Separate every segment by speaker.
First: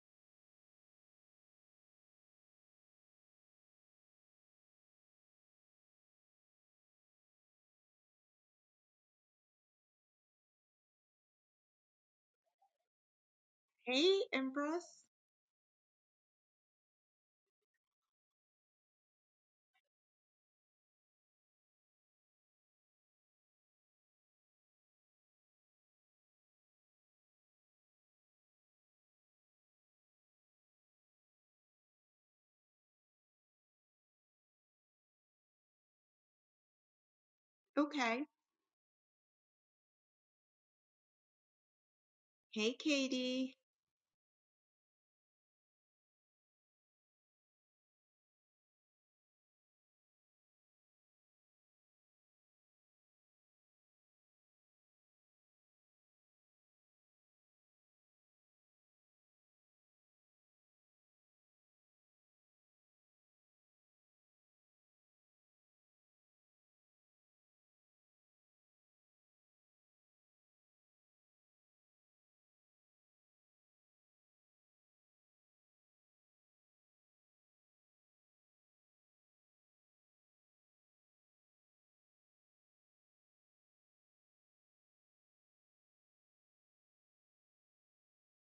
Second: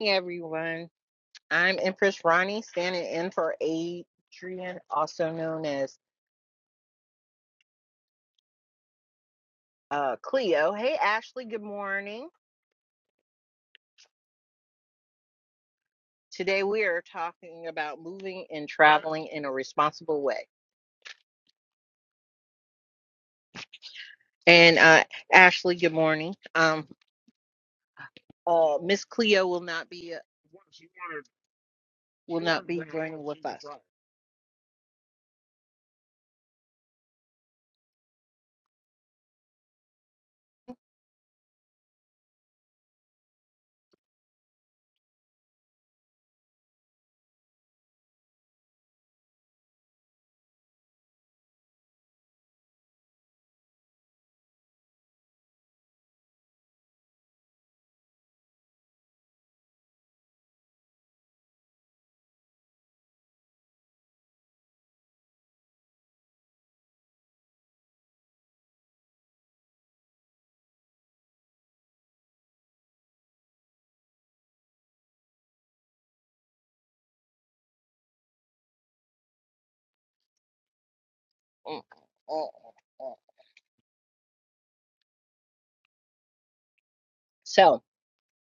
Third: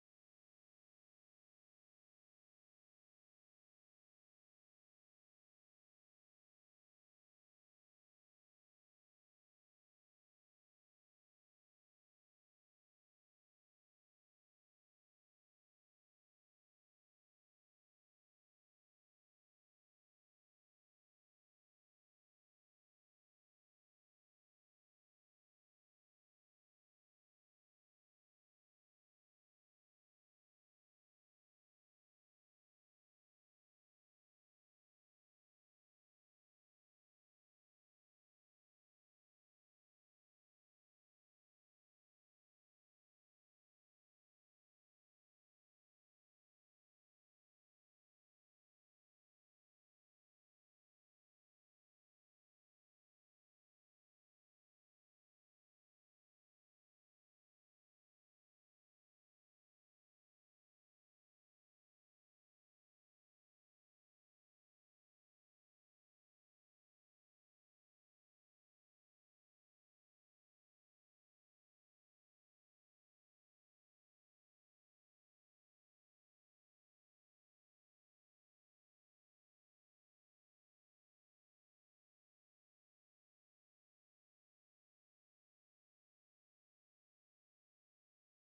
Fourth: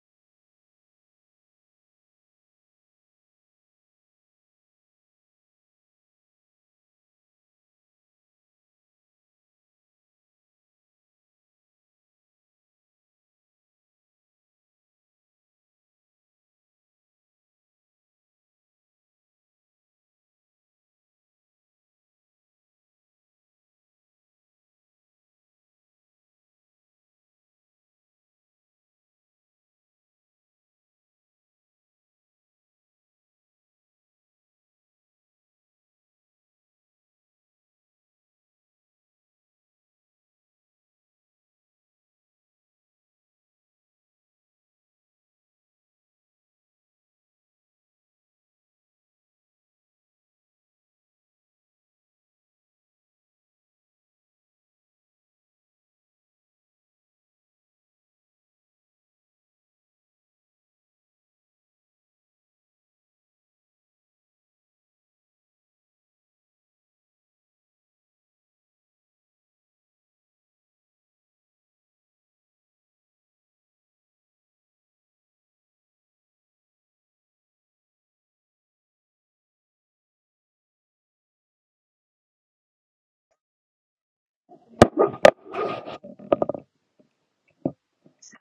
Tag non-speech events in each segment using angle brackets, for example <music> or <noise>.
Speaker 1: Hey everyone, I'm Empress Ronnie standing in for Adrian, also known as uh, Cleo. Hey Ashley, good morning.
Speaker 2: Hey, Empress.
Speaker 1: Today we are talking about moving and traveling in a responsible way. And uh, Ashley, good morning. Um, uh, Miss Cleo will not be uh, will not be joining with us.
Speaker 2: Okay.
Speaker 1: Mm,
Speaker 2: Hey, Katie.
Speaker 1: mm, mm. So,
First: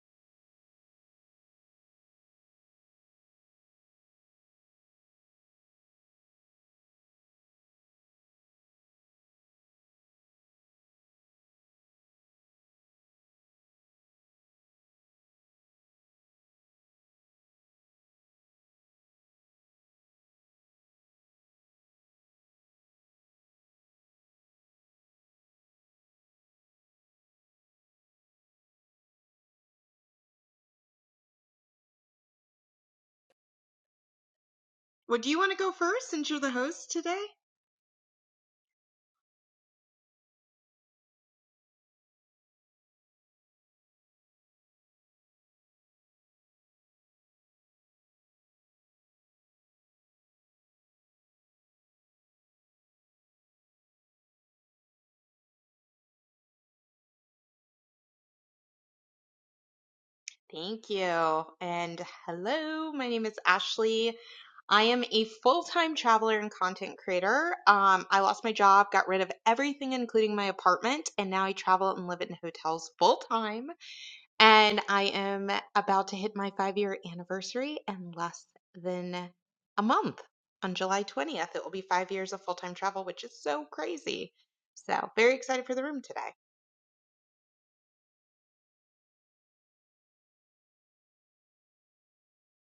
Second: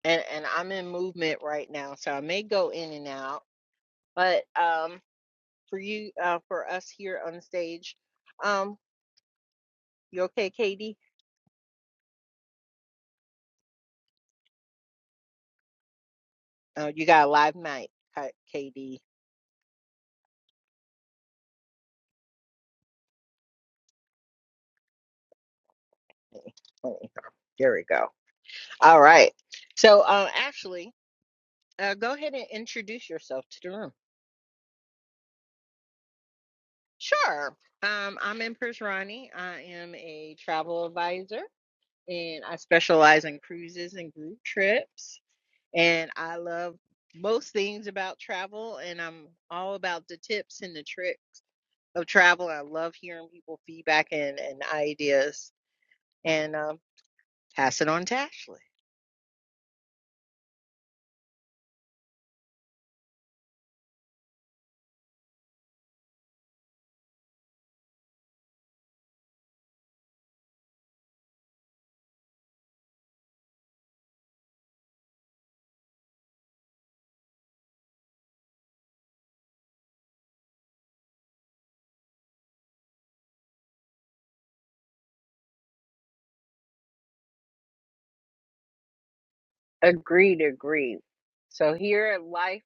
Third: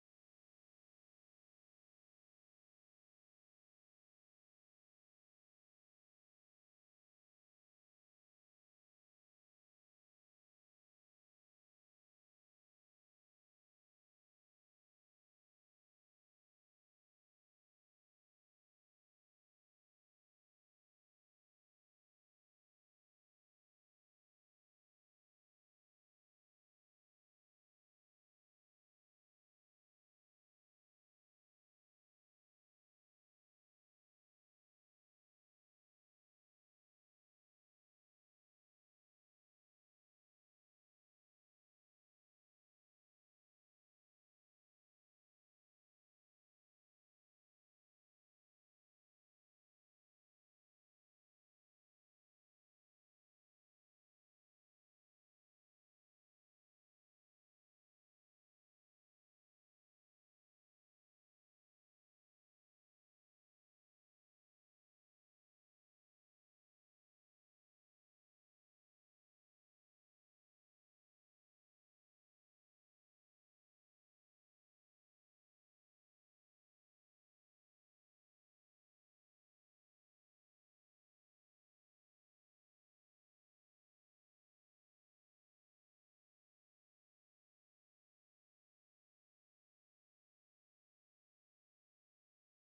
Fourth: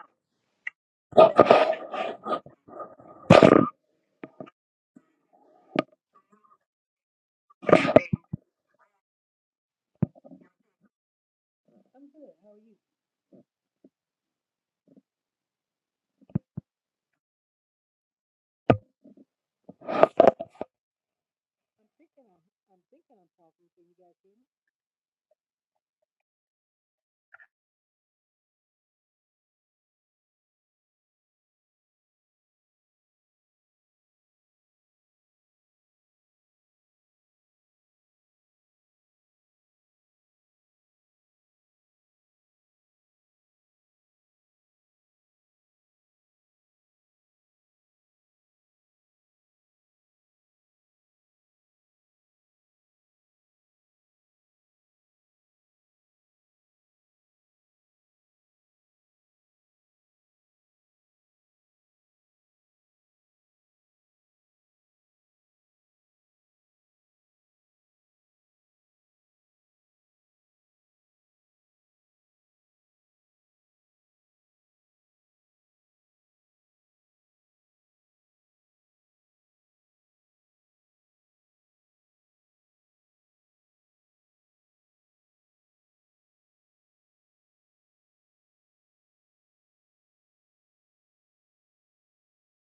Speaker 1: and and I'm in movement right now, so I may go in and out. But um, for you, uh, for us here on stage, um, you okay, KD? Oh, you got a live mic, K- KD.
Speaker 3: I'm thinking I'm, I'm thinking I'm talking. Can you guys hear me?
Speaker 1: Let me- let me- There we go. All right. So, uh, Ashley, uh, go ahead and introduce yourself to the room.
Speaker 2: Well, do you want to go first since you're the host today?
Speaker 1: Sure. Um, I'm Empress Ronnie. I am a travel advisor, and I specialize in cruises and group trips. And I love most things about travel, and I'm all about the tips and the trick of travel. I love hearing people feedback and, and ideas, and um, pass it on to Ashley.
Speaker 2: Thank you. And hello, my name is Ashley. I am a full time traveler and content creator. Um, I lost my job, got rid of everything, including my apartment, and now I travel and live in hotels full time. and I am about to hit my five year anniversary in less than a month. On July 20th, it will be five years of full time travel, which is so crazy. So, very excited for the room today.
Speaker 1: Agreed, agreed. So here at life,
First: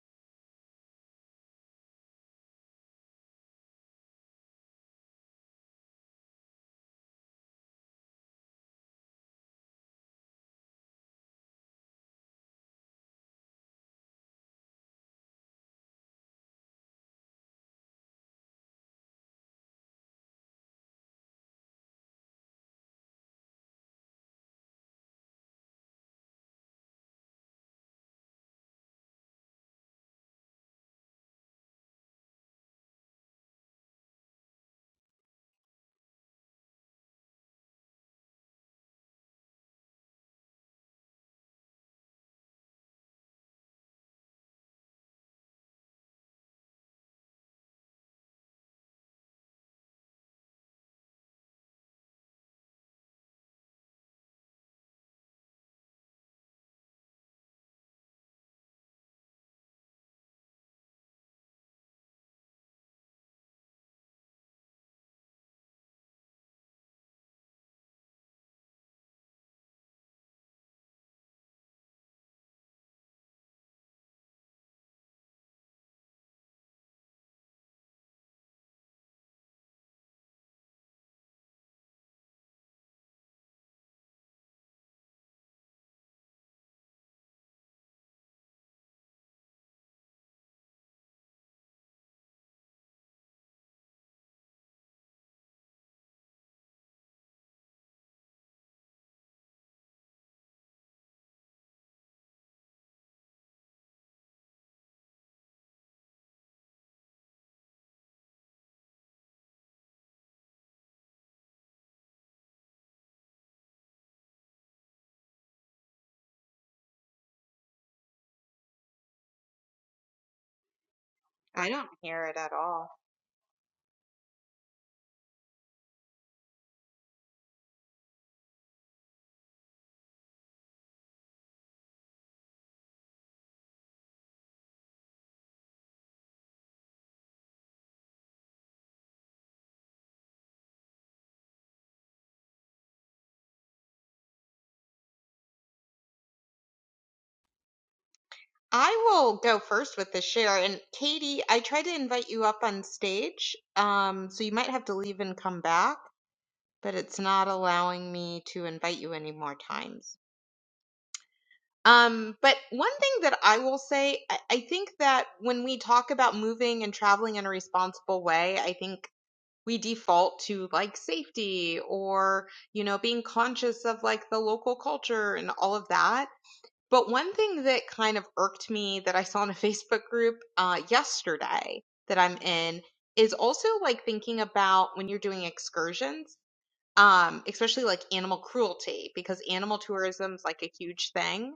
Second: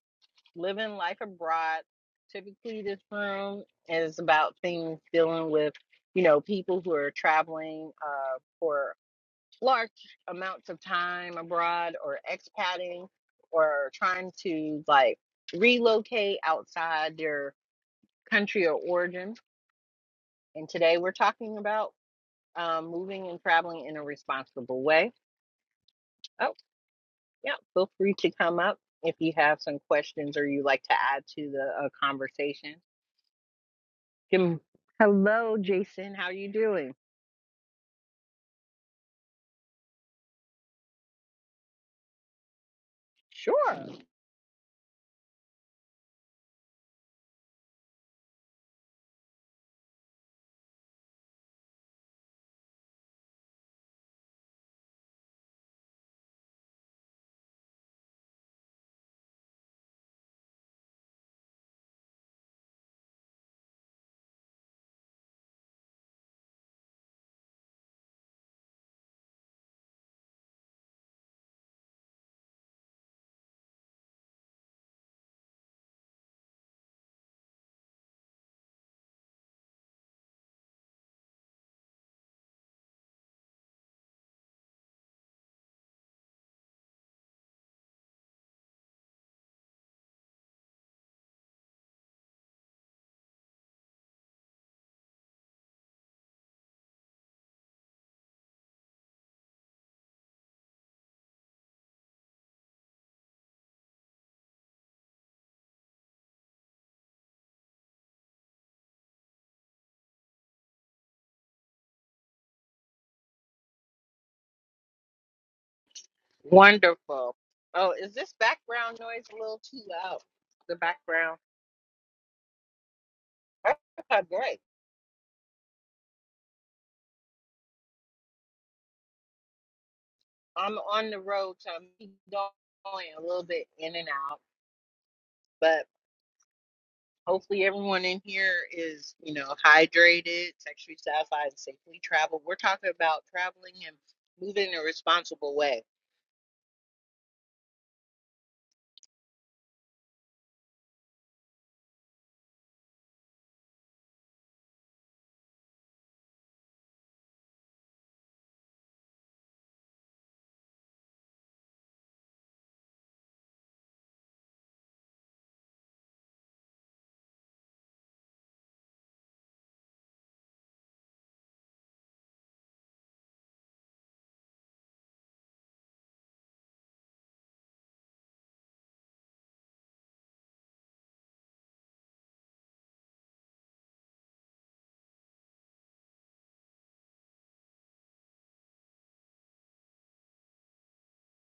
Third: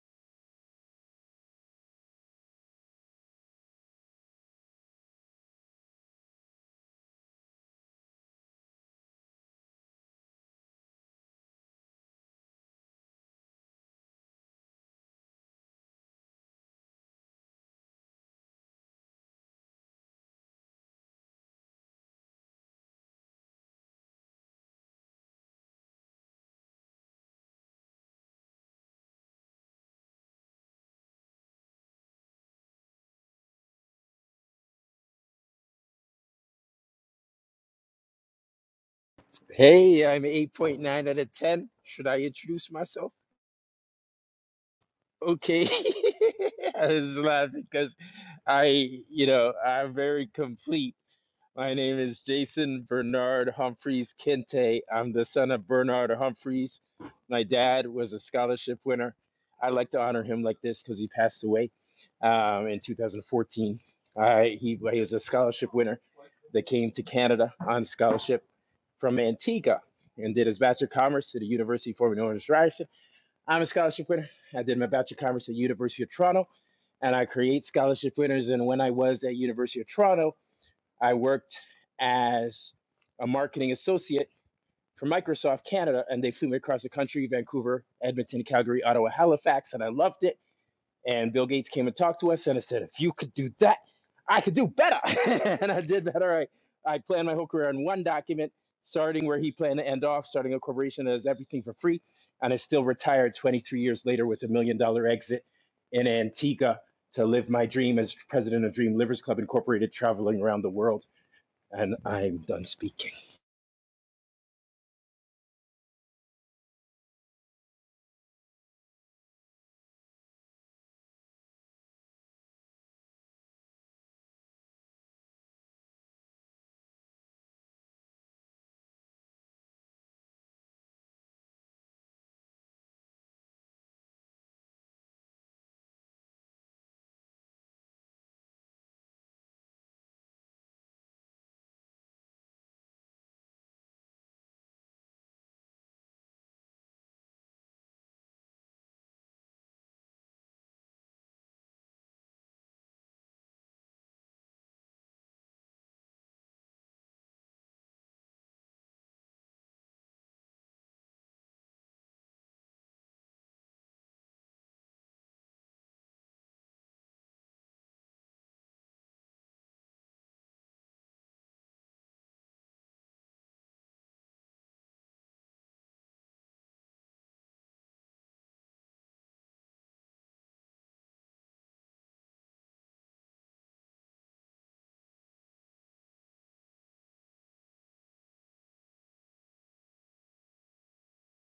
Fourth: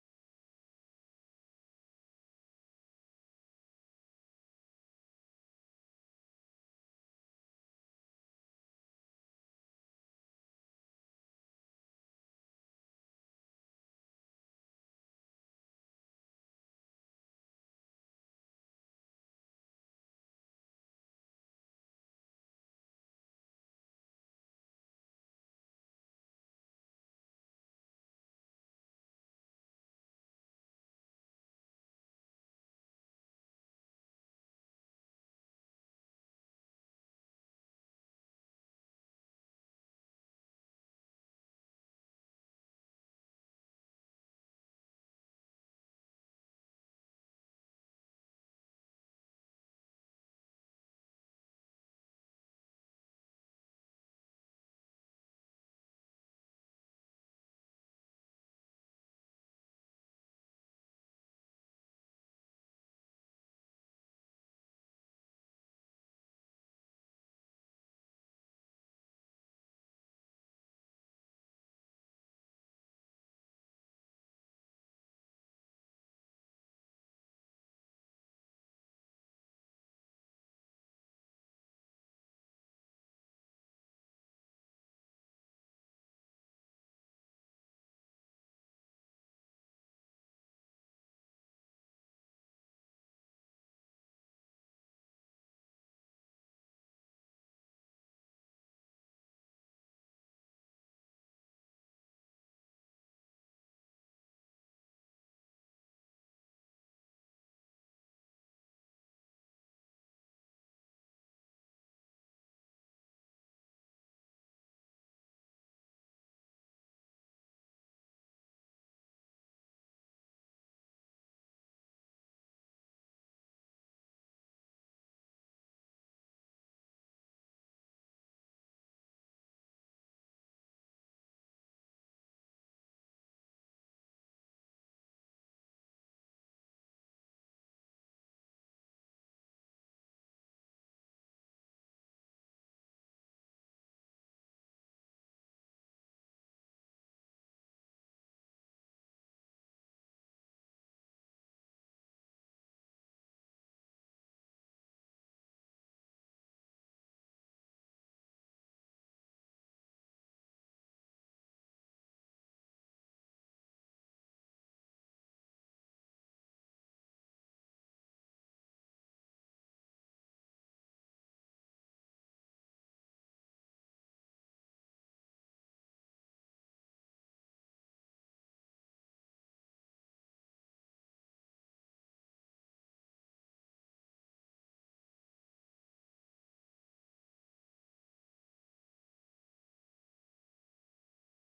Speaker 1: living life abroad, typically this room is about things dealing with, you know, people who are traveling uh, for large amounts of time abroad or expatting or trying to like relocate outside their country of origin. And today we're talking about um, moving and traveling in a responsible way. Oh, Yeah, feel free to come up if you have some questions or you like to add to the uh, conversation. Kim- Hello, Jason. How you doing?
Speaker 4: Hey, I'm 8.9 out of 10. Should I introduce myself?
Speaker 1: Sure.
Speaker 4: Okay. <laughs> I was laughing because I, you know, I'm very complete. My name is Jason Bernard Humphreys Kente. I'm the son of Bernard Humphreys. My dad was a scholarship winner. I like to honor him like this because he passed away um, in 2014. I, he, well, he was a scholarship winner that came to Canada on scholarship from Antigua and did his Bachelor of Commerce at the University formerly known as Ryerson. I'm a scholarship winner. I did my Bachelor of Commerce at the University of Toronto and I create scholarship winners. And when I was at University of Toronto, I worked as a marketing associate for Microsoft Canada, and they flew me across the country Vancouver, Edmonton, Calgary, Ottawa, Halifax, and I loved it. And Bill Gates came and talked to us, and I said, If you could do that, I could do better. <laughs> and I did better. I, I planned my whole career on one document, starting where he planned to end off, starting a corporation that does everything for free. And I still retired 23 years later with a million dollar exit in Antigua to live my dream as president of Dream Livers Club Incorporated, traveling around the world and I'm done speaking.
Speaker 1: Wonderful. Oh, is this background noise a little too loud? The background.
Speaker 2: I don't hear it at all.
Speaker 1: Okay, great. I'm on the road, so I'm going a little bit in and out, but hopefully everyone in here is, you know, hydrated, sexually satisfied, and safely traveled. We're talking about traveling and moving in a responsible way
Speaker 2: I will go first with the share. And Katie, I tried to invite you up on stage. Um, so you might have to leave and come back, but it's not allowing me to invite you any more times. Um, but one thing that I will say, I, I think that when we talk about moving and traveling in a responsible way, I think we default to like safety or, you know, being conscious of like the local culture and all of that. But one thing that kind of irked me that I saw in a <laughs> Facebook group uh, yesterday that I'm in is also like thinking about when you're doing excursions um, especially like animal cruelty because animal tourism is like a huge thing.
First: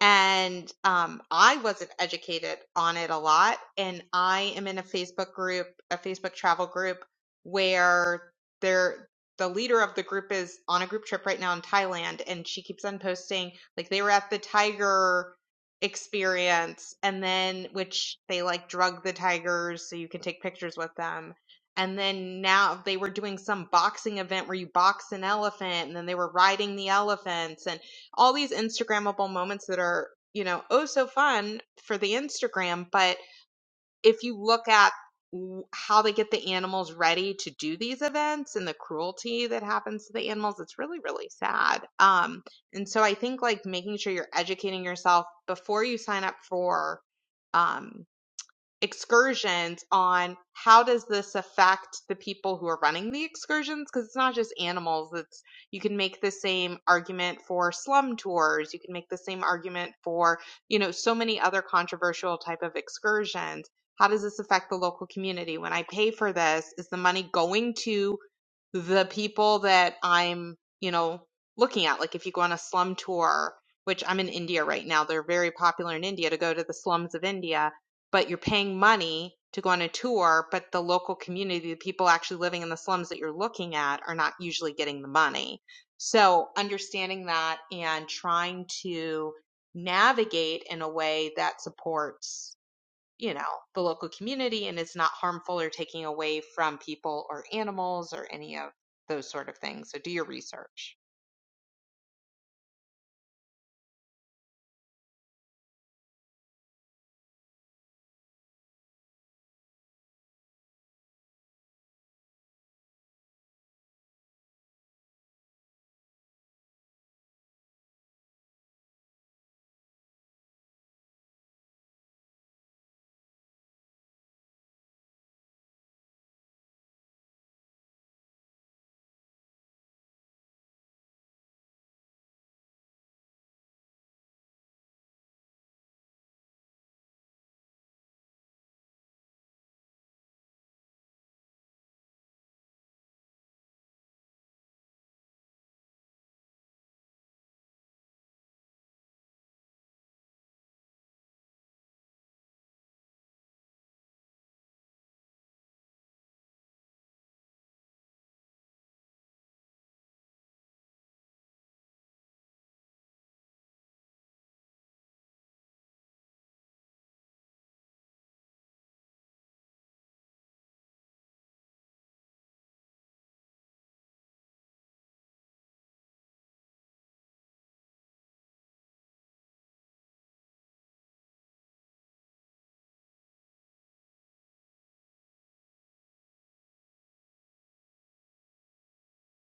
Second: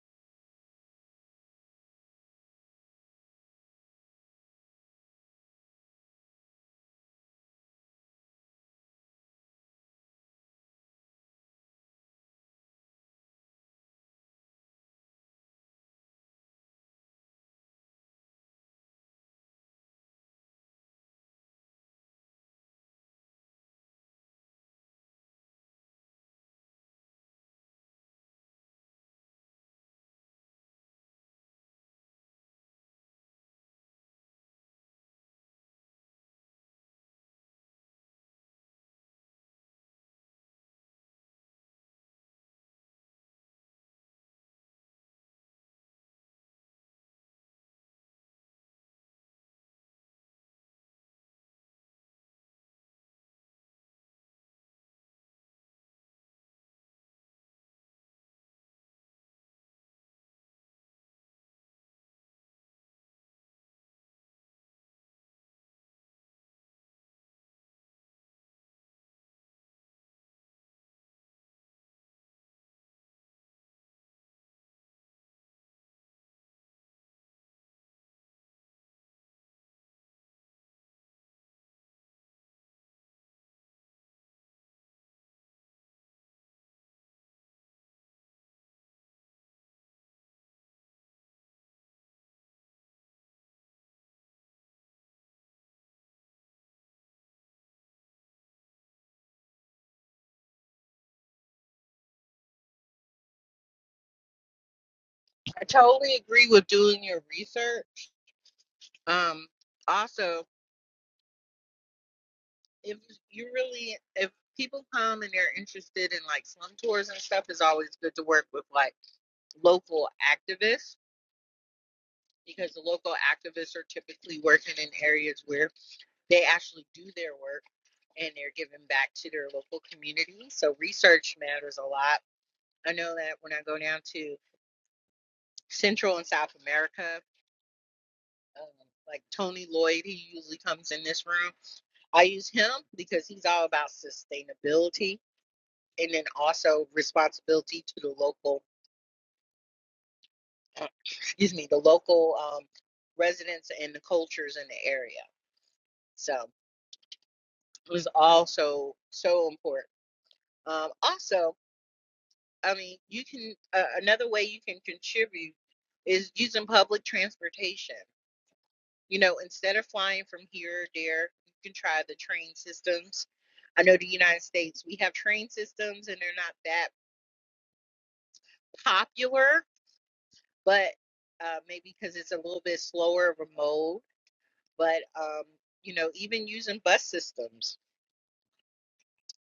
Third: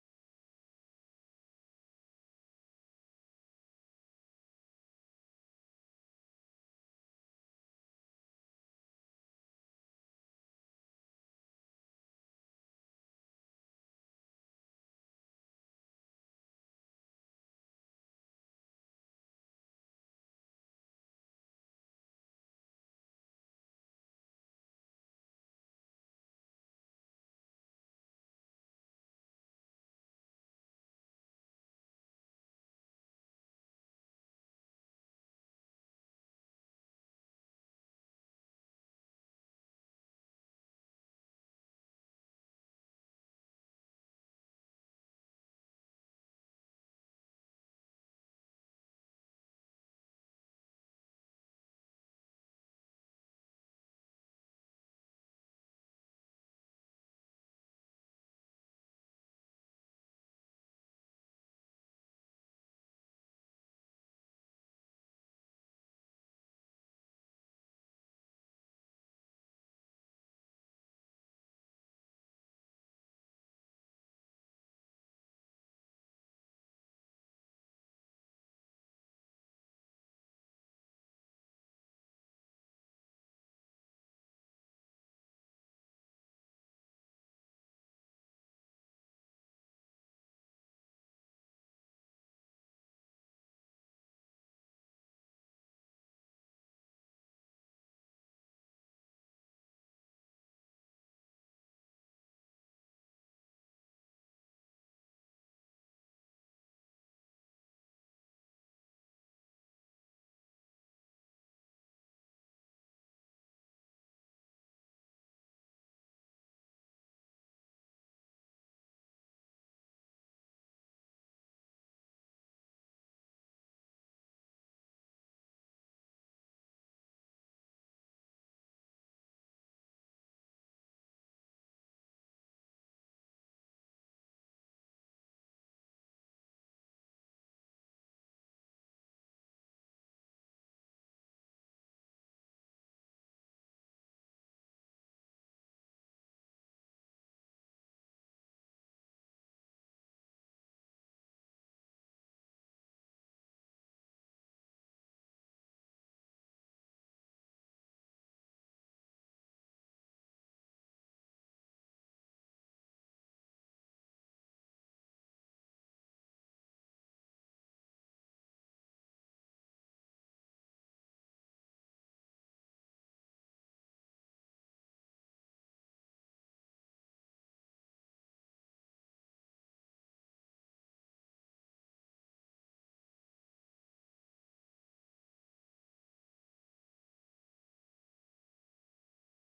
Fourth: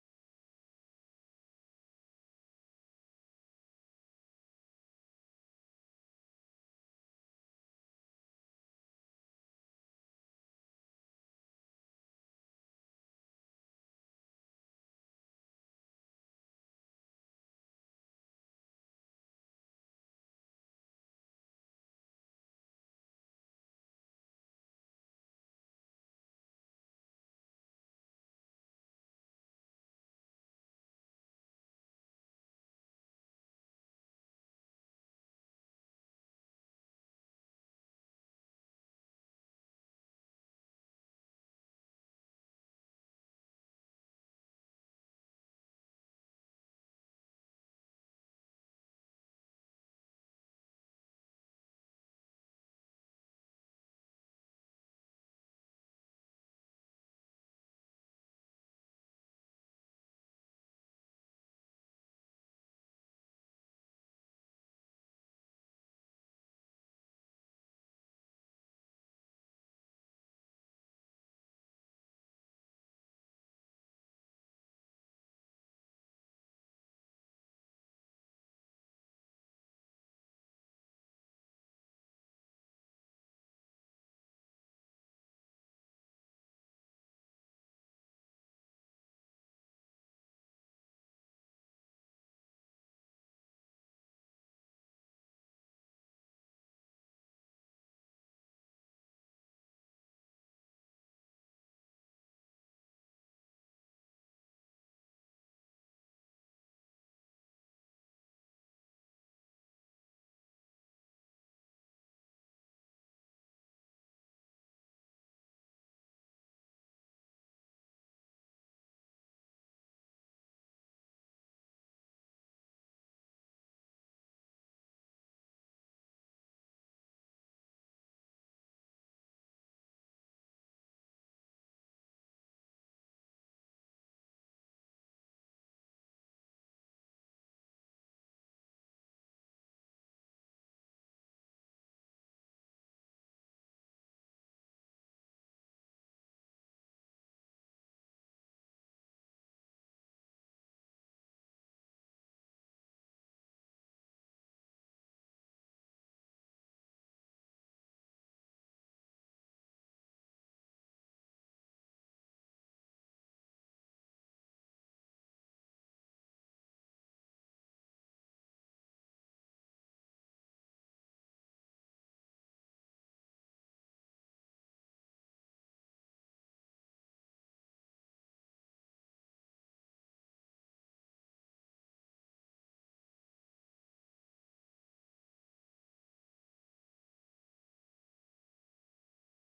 Speaker 2: And um, I wasn't educated on it a lot. And I am in a Facebook group, a Facebook travel group, where they're the leader of the group is on a group trip right now in Thailand, and she keeps on posting like they were at the tiger experience, and then which they like drug the tigers so you can take pictures with them and then now they were doing some boxing event where you box an elephant and then they were riding the elephants and all these instagrammable moments that are you know oh so fun for the instagram but if you look at w- how they get the animals ready to do these events and the cruelty that happens to the animals it's really really sad um and so i think like making sure you're educating yourself before you sign up for um excursions on how does this affect the people who are running the excursions because it's not just animals it's you can make the same argument for slum tours you can make the same argument for you know so many other controversial type of excursions how does this affect the local community when i pay for this is the money going to the people that I'm, you know, looking at. Like if you go on a slum tour, which I'm in India right now, they're very popular in India to go to the slums of India, but you're paying money to go on a tour, but the local community, the people actually living in the slums that you're looking at are not usually getting the money. So understanding that and trying to navigate in a way that supports you know, the local community and it's not harmful or taking away from people or animals or any of those sort of things. So do your research.
Speaker 1: I totally agree with doing your research. Um, also, if you really, if people come and they're interested in like slum tours and stuff, it's always good to work with like local activists because the local activists are typically working in areas where they actually do their work and they're giving back to their local community. So research matters a lot. I know that when I go down to Central and South America, um, like Tony Lloyd, he usually comes in this room. I use him because he's all about sustainability and then also responsibility to the local, uh, <coughs> excuse me, the local um, residents and the cultures in the area. So it was also so so important. Um, also, I mean, you can, uh, another way you can contribute is using public transportation. You know, instead of flying from here or there, you can try the train systems. I know the United States, we have train systems and they're not that popular, but uh, maybe because it's a little bit slower of a mode. But, um, you know, even using bus systems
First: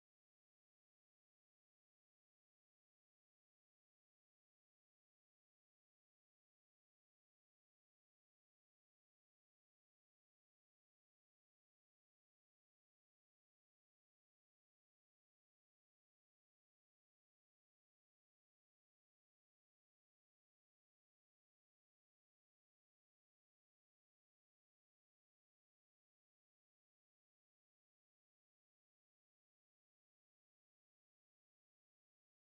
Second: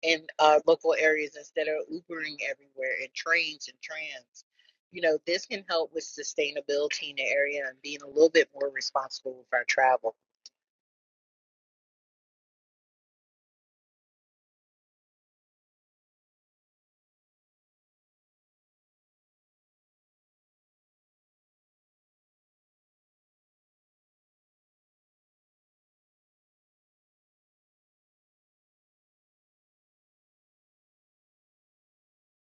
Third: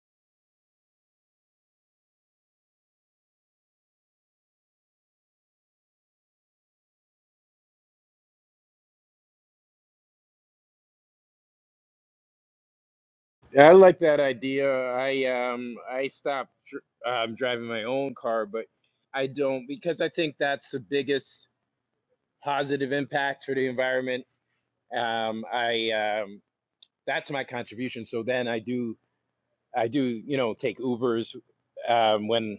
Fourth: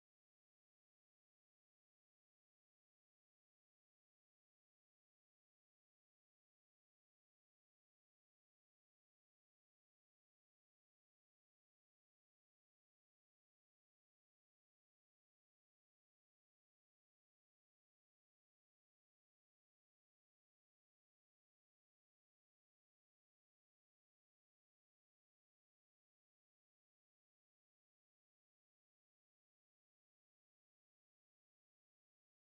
Speaker 1: in uh, local areas instead of Ubering everywhere and trains and trams, you know, this can help with sustainability in the area and being a little bit more responsible with our travel.
Speaker 4: I like that idea. I um I stopped dr- um, driving my own car, but I don't because I think that's the biggest positive impact for the environment. Um, I um, that's my contribution. So then I do I do you know take Ubers um, when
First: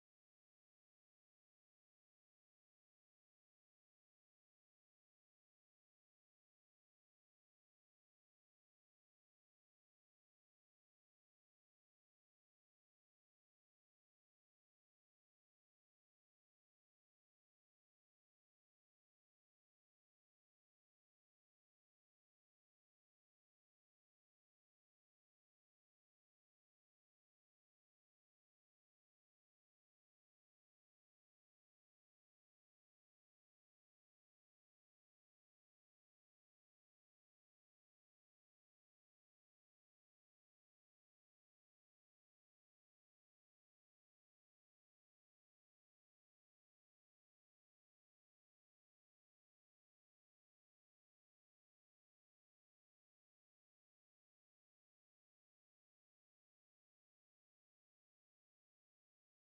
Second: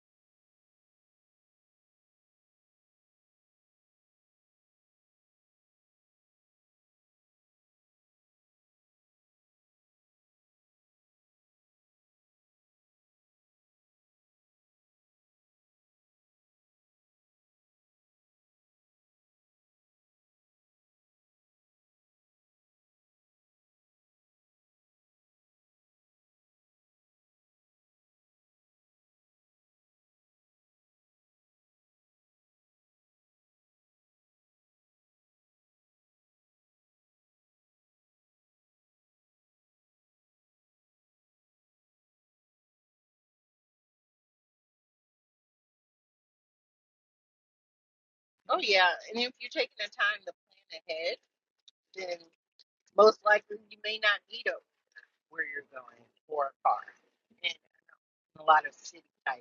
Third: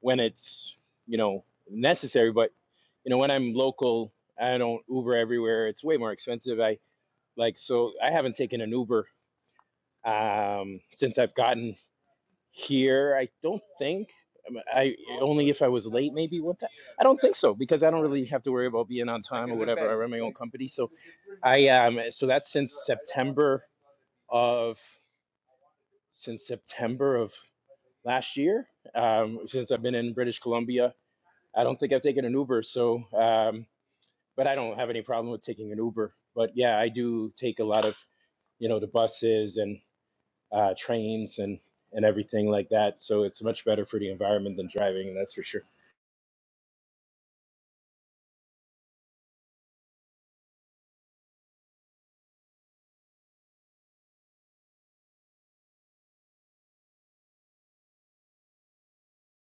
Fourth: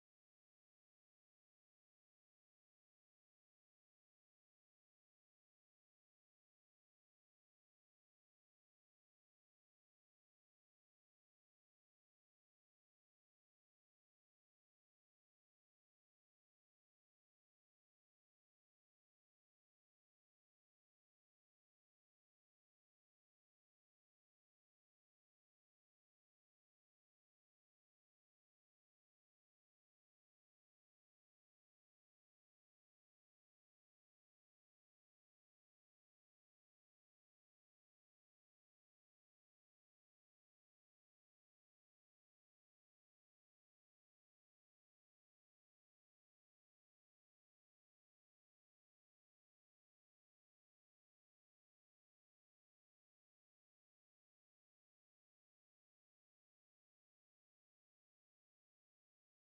Speaker 4: when it's you know necessary, but you know when I'm local, I don't Uber everywhere. It's way more expensive. I like so I haven't taken an Uber um, since I've gotten here. I don't think. um, I only if I was late, maybe. What? The, I don't think so because I don't really have to worry about being on time or whatever. I run my own company, so I um. So that's since September of since September of last year. Um, since I've been in British Columbia, I don't think I've taken an Uber. So um, but I don't have any problem with taking an Uber. But yeah, I do take a lot of you know the buses and. uh, trains and and everything like that. So it's much better for the environment than driving, that's for sure.
Speaker 1: Oh yeah, and if you're taking the time to plan ahead then most likely you may not need a where you're going or a car in a lot of city type.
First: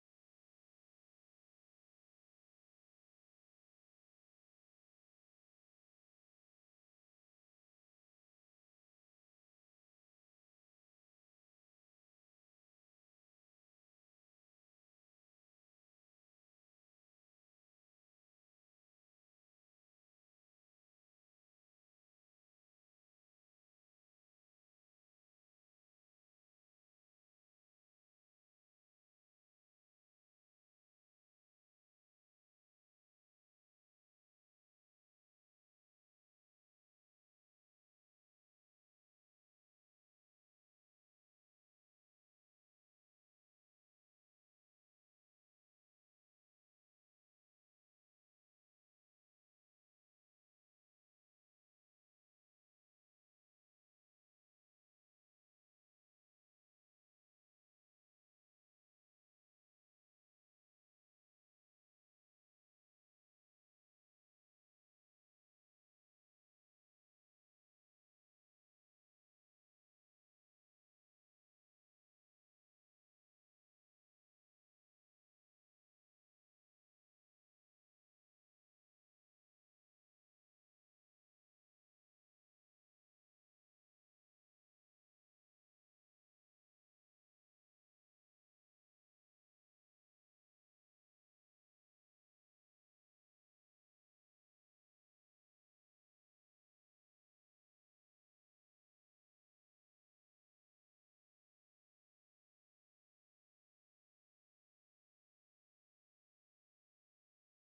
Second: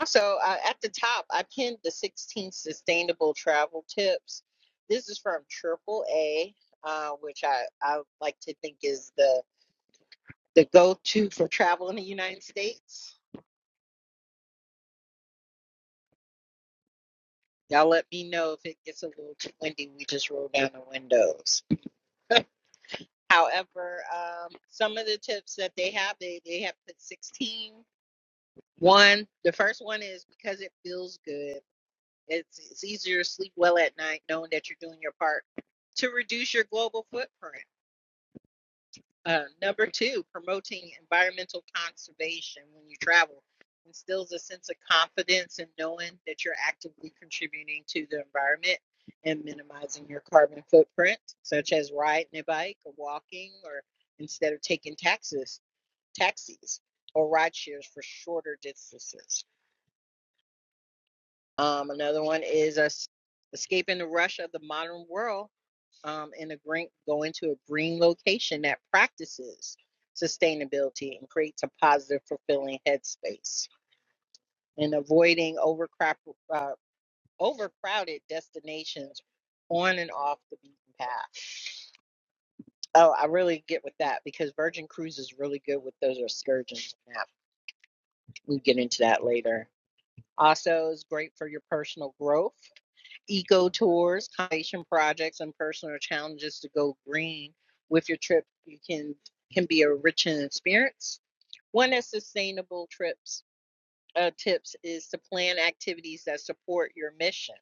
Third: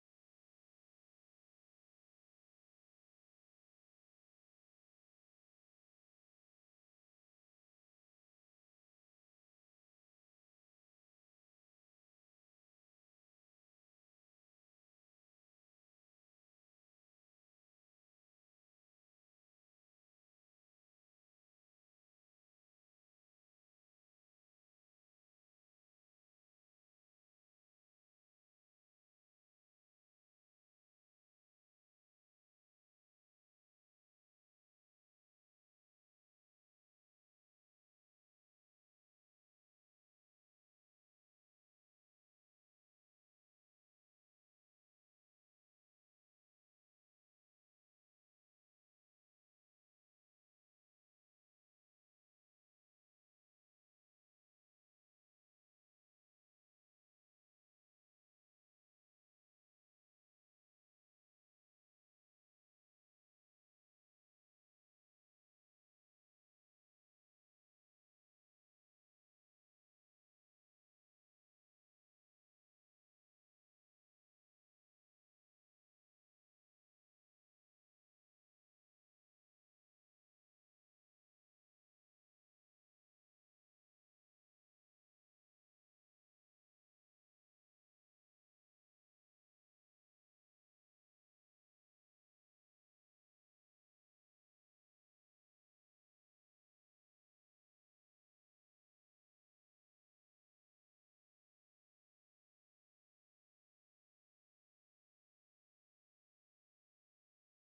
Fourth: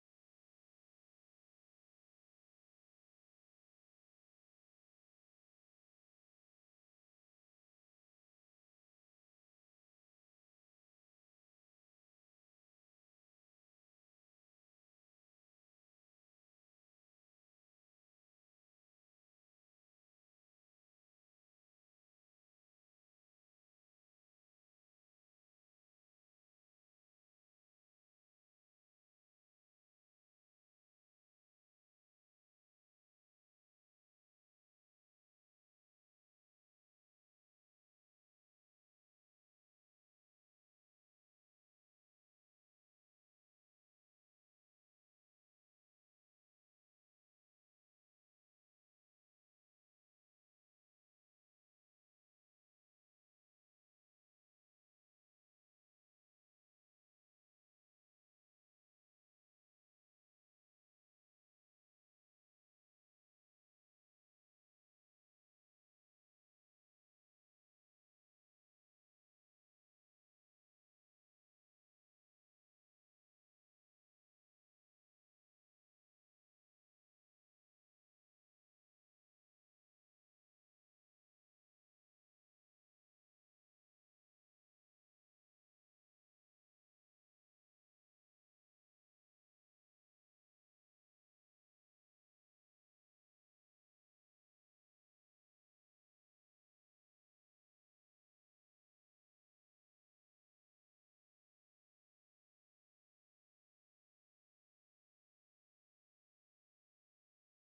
Speaker 1: Also, uh, at the top, I pinned the 16 sustainable travel tips. This is from AAA, uh, which I, I like to think is the, the go to for travel in the United States. Y'all let me know if it gets a little too windy. We just roll down the windows. However, um, some of the tips that they have, they, they have put 16 One, the first one is because it feels good. It's, it's easier to sleep well at night knowing that you're doing your part to reduce your global footprint. Uh, number two, promoting environmental conservation when you travel instills a sense of confidence in knowing that you're actively contributing to the environment and minimizing your carbon footprint, such as riding a bike or walking, or instead of taking taxis, taxis or ride shares for shorter distances. Um, another one is us escaping the rush of the modern world um, in a green, going to a green location that practices sustainability and creates a positive, fulfilling headspace, and avoiding overcrowd, uh, overcrowded destinations on and off the beaten path. Oh, I really get with that because Virgin Cruise is really good with those excursions. and that. We get into that later. Also, is great for your personal growth eco tours, conservation projects, and personal challenges to go green with your trip. You can can be a rich in experience. One of sustainable trips uh, tips is to plan activities that support your mission.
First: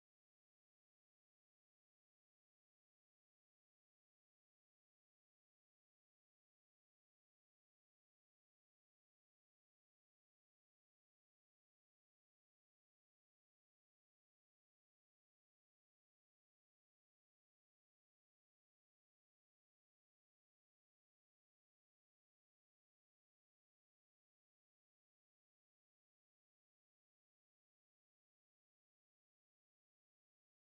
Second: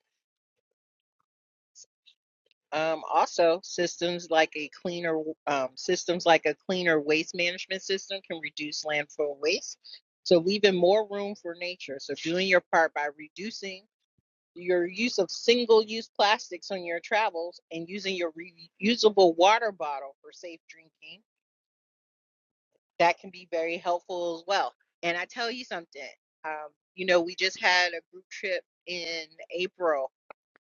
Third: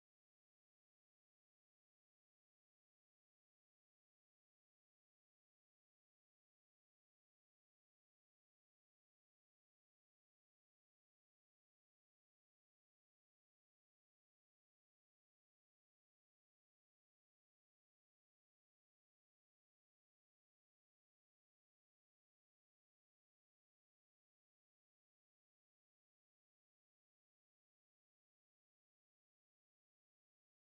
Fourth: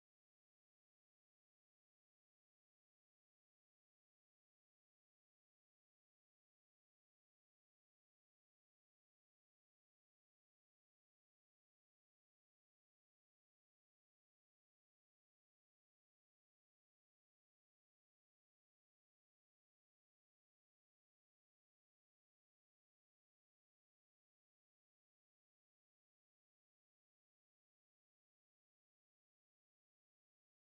Speaker 1: Um, also, systems like a cleaner um, systems like a cleaner waste management system can reduce landfill waste. So leaving more room for nature. So doing your part by reducing your use of single-use plastics on your travels and using your reusable water bottle for safe drinking. That can be very helpful as well. And I tell you something, um, you know, we just had a group trip in April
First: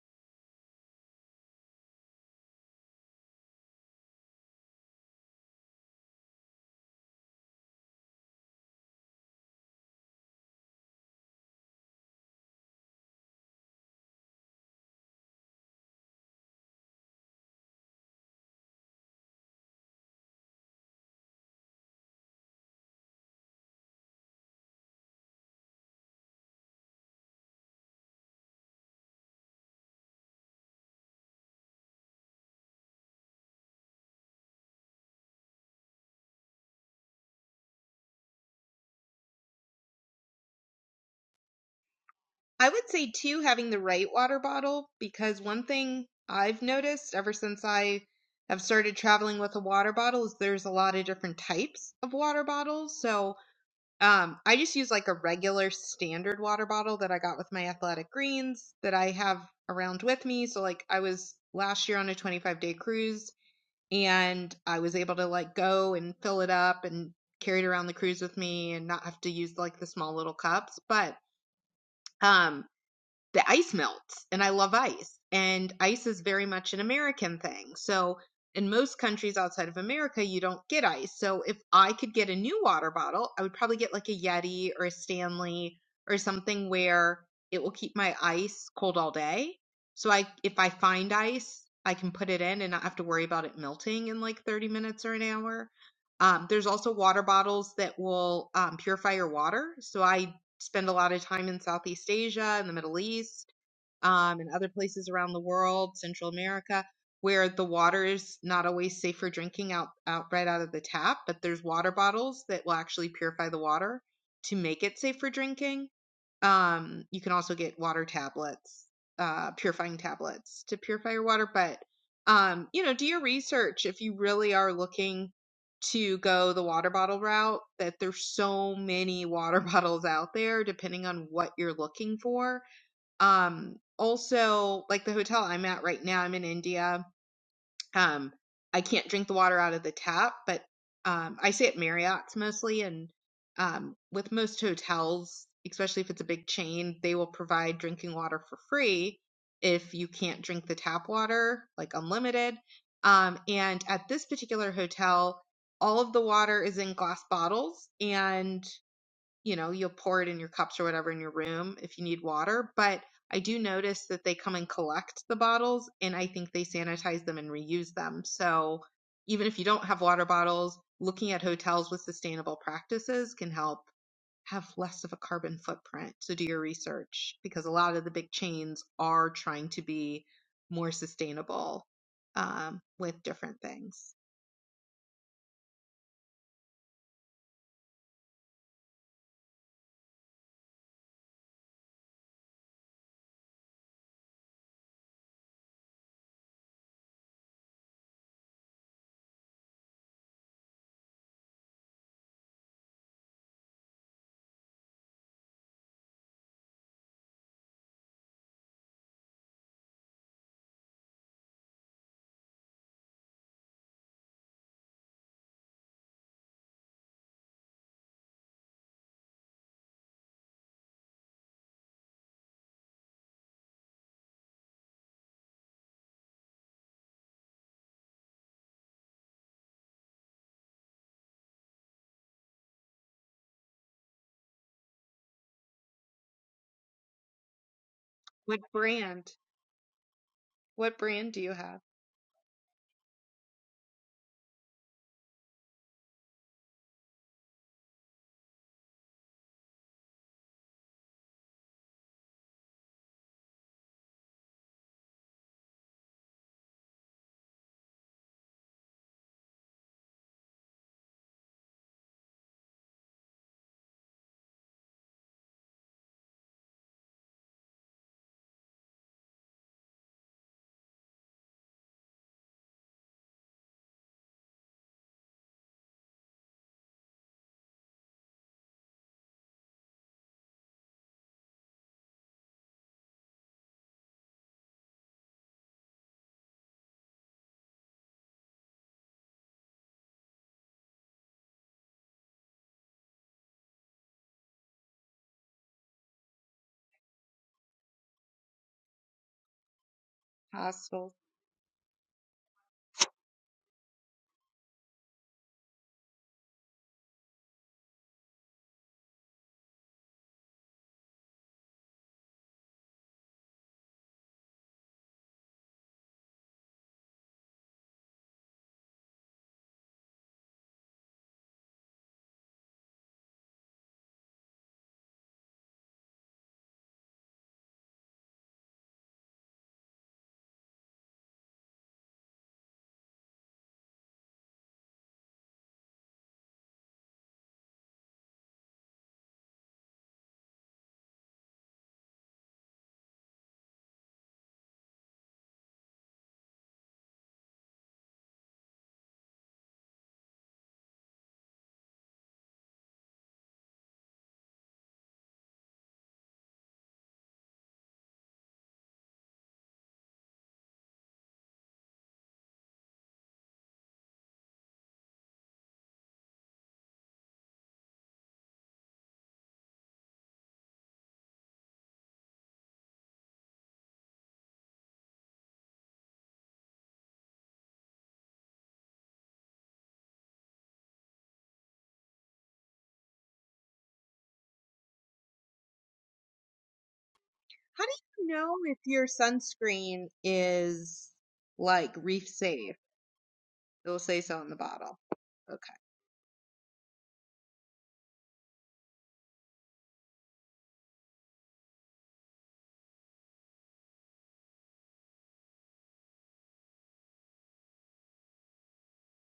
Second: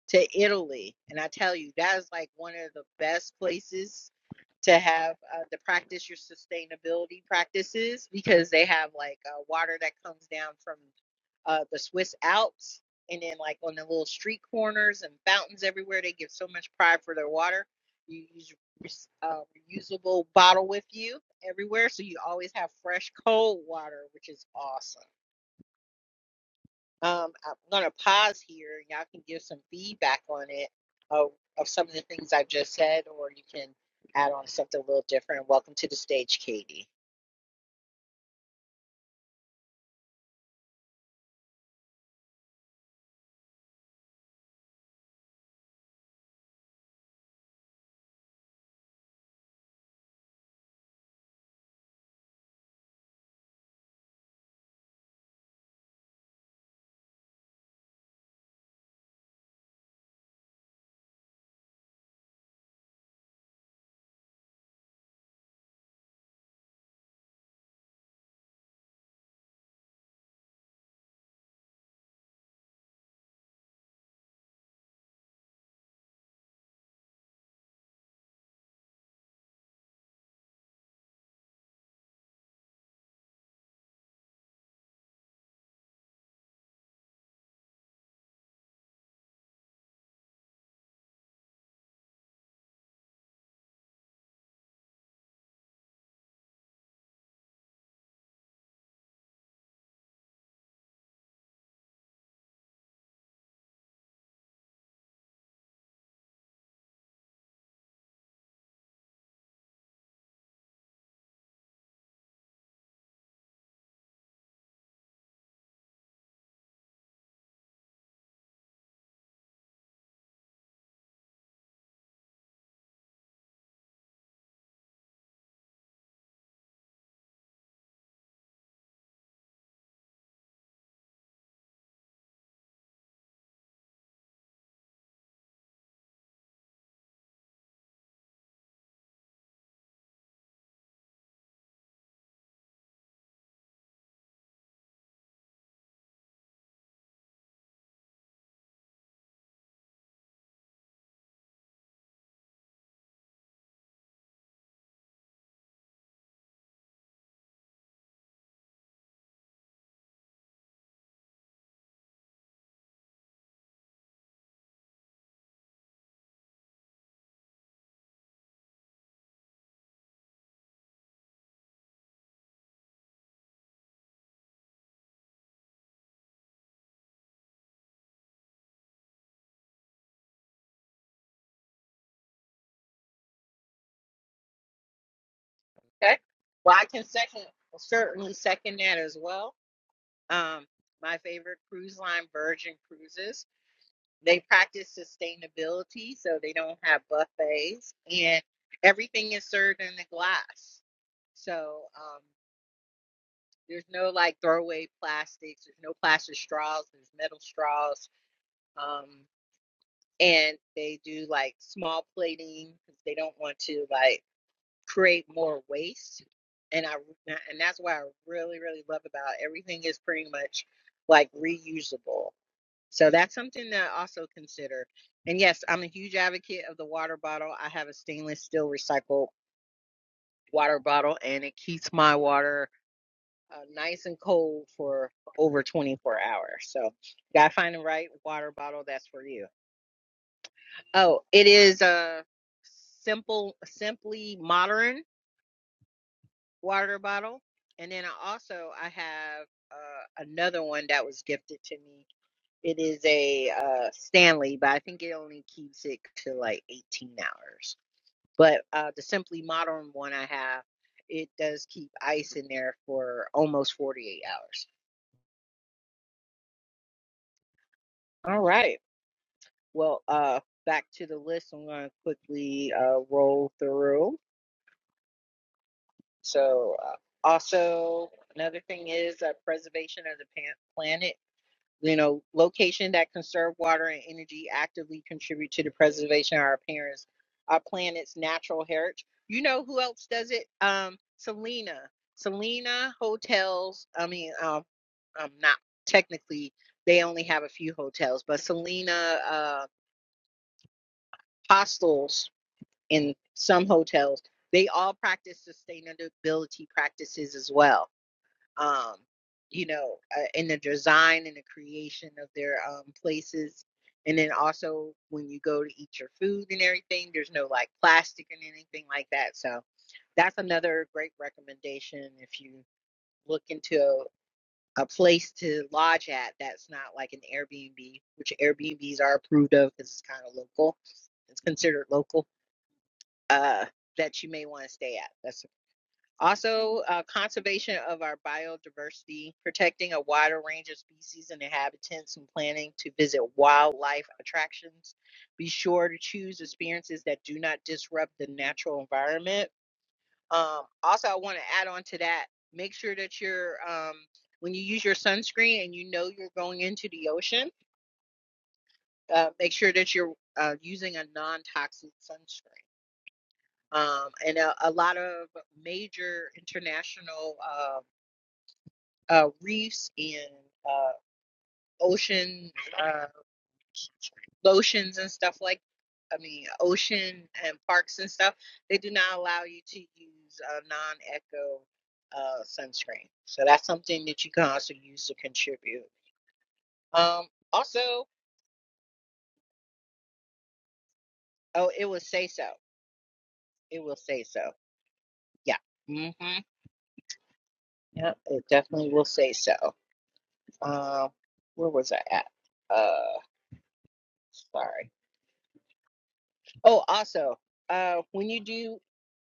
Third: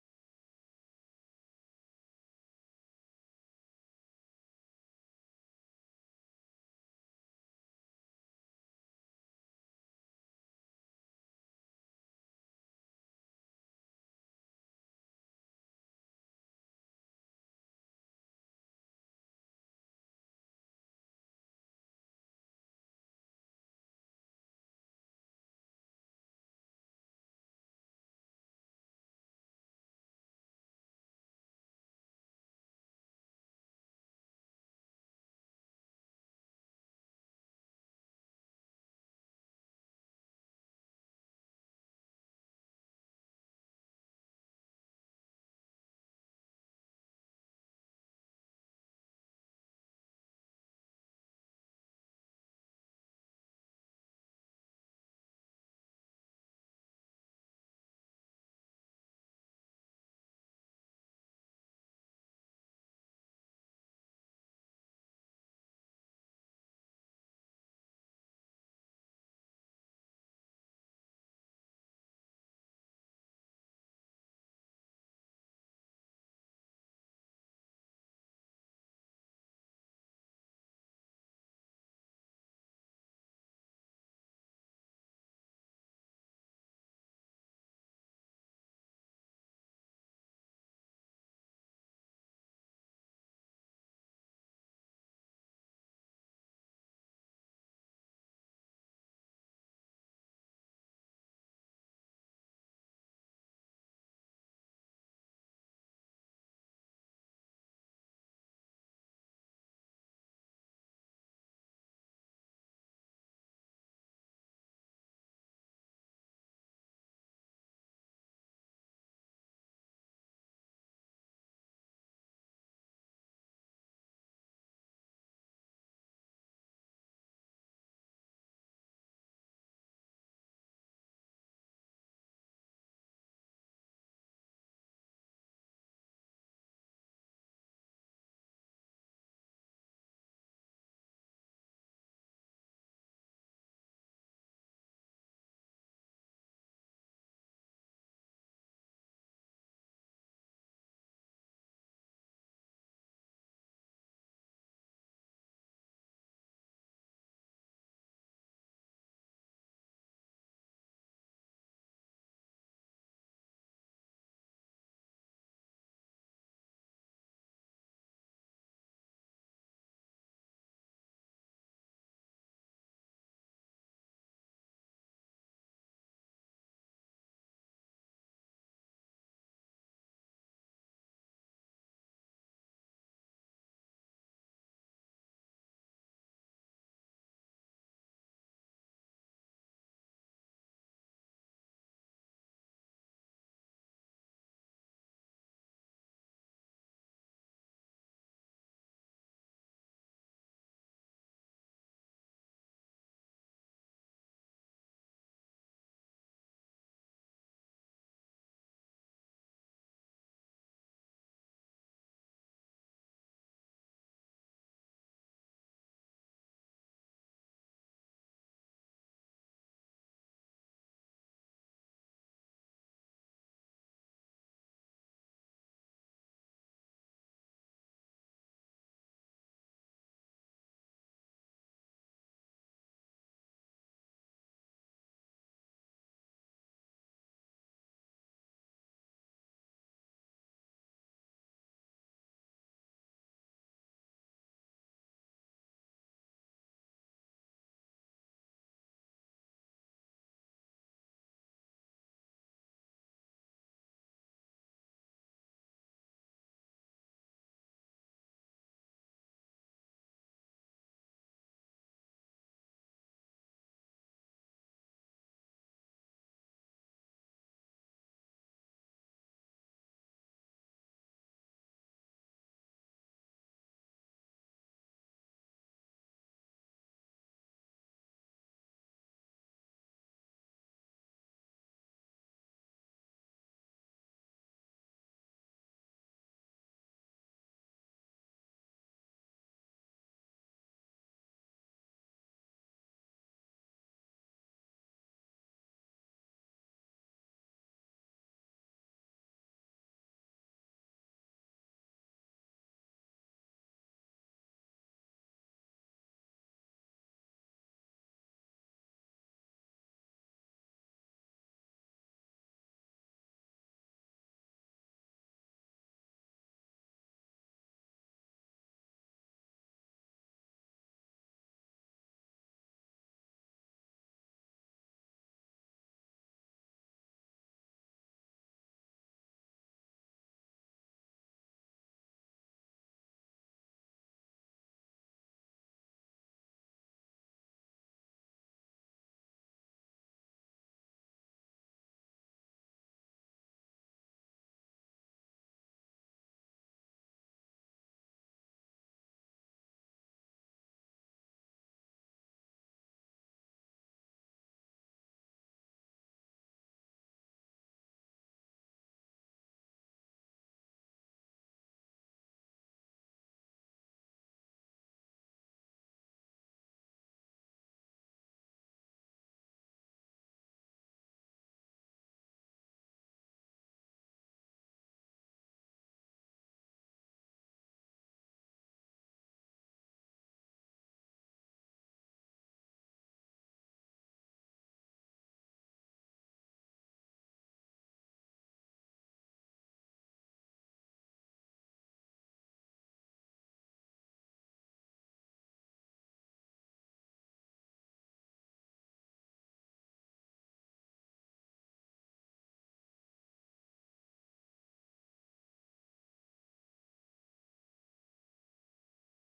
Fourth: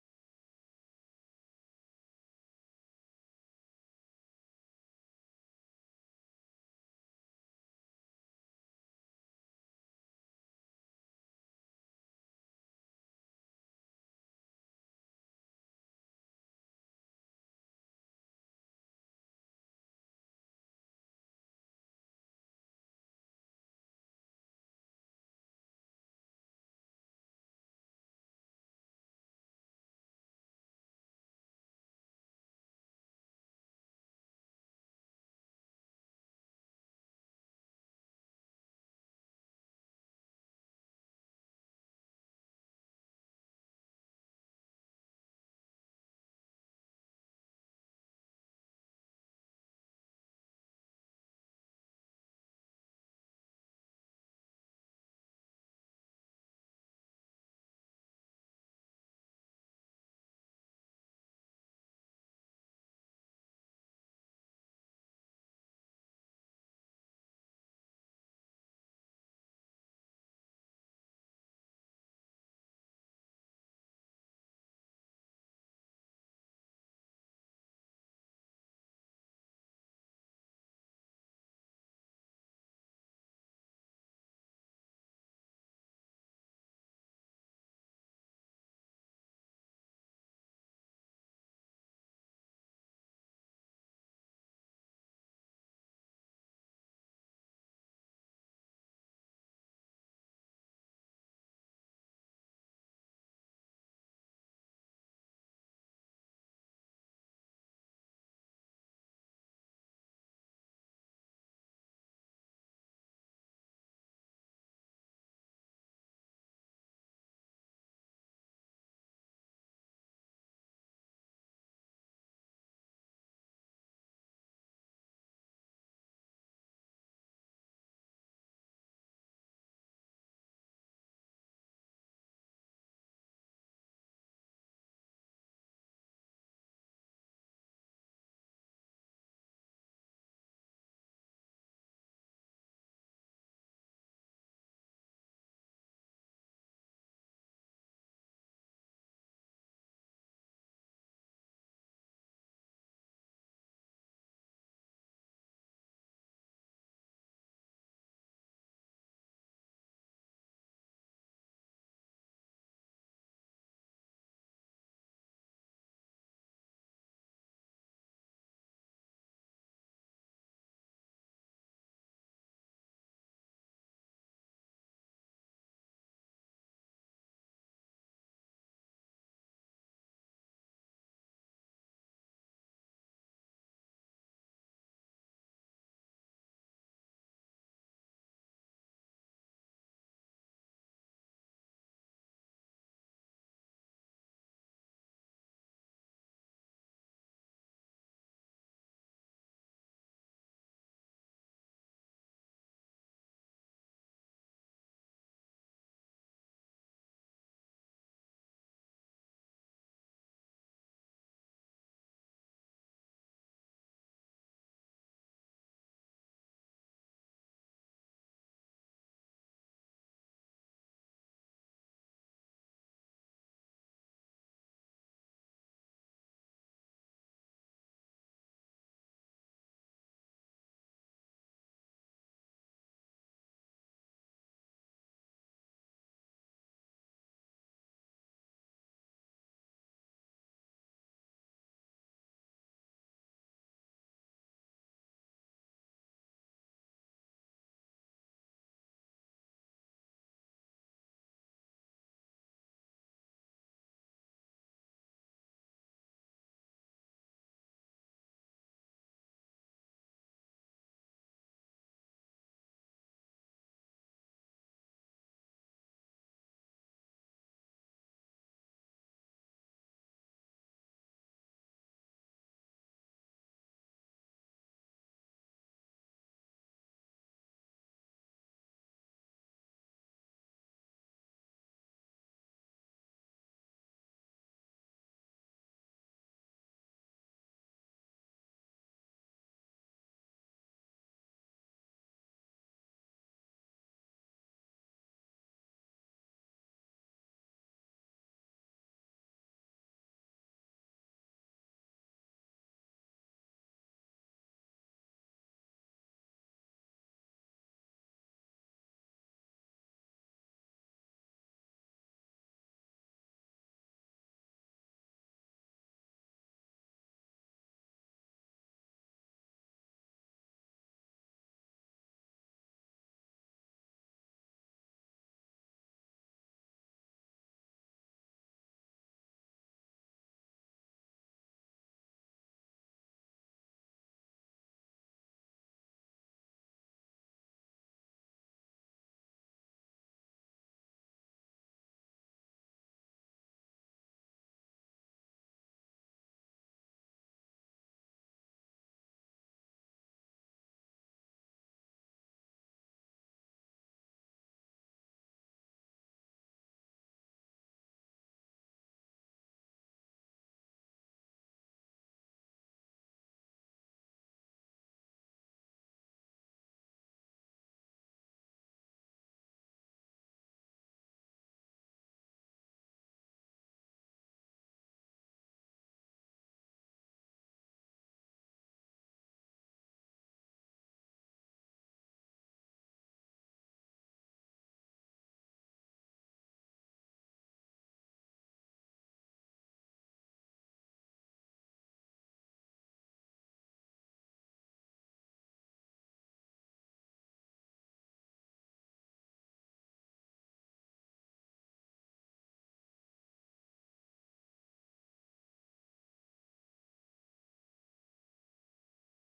Speaker 1: to Italy, and I tell you that is like one of the best places to have uh, to practice your sustainability practices because they have like uh, water that comes down from uh, the Swiss Alps and then like on the little street corners and fountains everywhere. They give so much pride for their water. You use rec- uh, reusable bottle with you everywhere, so you always have fresh cold water, which is awesome. Um, I'm gonna pause here. Y'all can give some feedback on it of, of some of the things I've just said, or you can add on something a little different. Welcome to the stage, Katie.
Speaker 2: I would say too having the right water bottle because one thing I've noticed ever since I have started traveling with a water bottle is there's a lot of different types of water bottles. So um, I just use like a regular standard water bottle that I got with my athletic greens that I have around with me. So, like, I was last year on a 25 day cruise and I was able to like go and fill it up and carry it around the cruise with me and not have to use like the small little cups. But um the ice melts and I love ice. And ice is very much an American thing. So in most countries outside of America, you don't get ice. So if I could get a new water bottle, I would probably get like a Yeti or a Stanley or something where it will keep my ice cold all day. So I if I find ice, I can put it in and not have to worry about it melting in like 30 minutes or an hour. Um, there's also water bottles that will um, purify your water. So I spend a lot of time in Southeast Asia and the Middle East um, and other places around the world, Central America, where the water is not always safe for drinking out, out right out of the tap, but there's water bottles that will actually purify the water to make it safe for drinking. Um, you can also get water tablets, uh, purifying tablets to purify your water. But, um, you know, do your research if you really are looking to go the water bottle route, that there's so many <laughs> water bottles out there, depending on what you're looking for. Um, also, like the hotel I'm at right now, I'm in India um, I can't drink the water out of the tap, but um, I stay at Marriott's mostly, and um, with most hotels, especially if it's a big chain, they will provide drinking water for free if you can't drink the tap water, like unlimited. Um, and at this particular hotel, all of the water is in glass bottles, and you know, you'll pour it in your cups or whatever in your room if you need water. But I do notice that they come and collect the bottles and I think they sanitize them and reuse them. So even if you don't have water bottles, looking at hotels with sustainable practices can help have less of a carbon footprint. So do your research because a lot of the big chains are trying to be more sustainable um, with different things.
Speaker 1: Okay. Well, I can second certainly second that as well. Um, my favorite cruise line, Virgin Cruises. They practice sustainability, so they don't have buffets, and everything is served in the glass. So, um, There's no like throwaway plastics. There's no plastic straws. There's metal straws. Um, and they do like small plating because they don't want to like create more waste. And I and that's what I really really love about it. everything is pretty much like reusable. So that's something that I also consider. And yes, I'm a huge advocate of the water bottle. I have a stainless steel recycled water bottle, and it keeps my water uh, nice and cold for over 24 hours. So, you gotta find the right water
Speaker 2: What
Speaker 1: bottle that's for
Speaker 2: brand?
Speaker 1: you.
Speaker 2: What
Speaker 1: Oh,
Speaker 2: brand do
Speaker 1: it
Speaker 2: you have?
Speaker 1: is a simple, simply modern water bottle, and then I also I have uh, another one that was gifted to me. It is a uh, Stanley, but I think it only keeps it to like 18 hours. But uh, the simply modern one I have, it does keep ice in there for almost 48 hours. All right. Well, uh, back to the list. I'm going to quickly uh, roll through. So, uh, also another thing is uh, preservation of the pan- planet. You know, location that conserve water and energy actively contribute to the preservation of our parents, our planet's natural heritage. You know who else does it? Um, Selena. Selena hotels. I mean, um, um, not technically. They only have a few hotels, but Selena uh,
Speaker 2: Hostels.
Speaker 1: hostels in some hotels. They all practice sustainability practices as well. Um, you know, uh, in the design and the creation of their um, places. And then also when you go to eat your food and everything, there's no like plastic and anything like that. So that's another great recommendation if you look into a, a place to lodge at that's not like an Airbnb, which Airbnbs are approved of because it's kind of local. It's considered local uh, that you may want to stay at. That's also uh, conservation of our biodiversity, protecting a wider range of species and inhabitants, and planning to visit wildlife attractions. Be sure to choose experiences that do not disrupt the natural environment. Um, also, I want to add on to that. Make sure that you're um, when you use your sunscreen and you know you're going into the ocean. Uh, make sure that you're uh, using a non-toxic sunscreen. um, and a, a lot of major international uh, uh, reefs and uh, ocean uh, lotions and stuff like I mean ocean and parks and stuff they do not allow you to use uh, non-eco uh, sunscreen so that's something that you can also use to contribute um,
Speaker 2: How do
Speaker 1: also
Speaker 2: you know if your sunscreen is
Speaker 1: oh it
Speaker 2: like
Speaker 1: will say
Speaker 2: reef
Speaker 1: so
Speaker 2: safe?
Speaker 1: it will
Speaker 2: It'll say
Speaker 1: say
Speaker 2: so on
Speaker 1: so
Speaker 2: the bottle.
Speaker 1: yeah
Speaker 2: Okay.
Speaker 1: hmm yep it definitely will say so um, where was I at Uh, Sorry. Oh, also, uh, when you do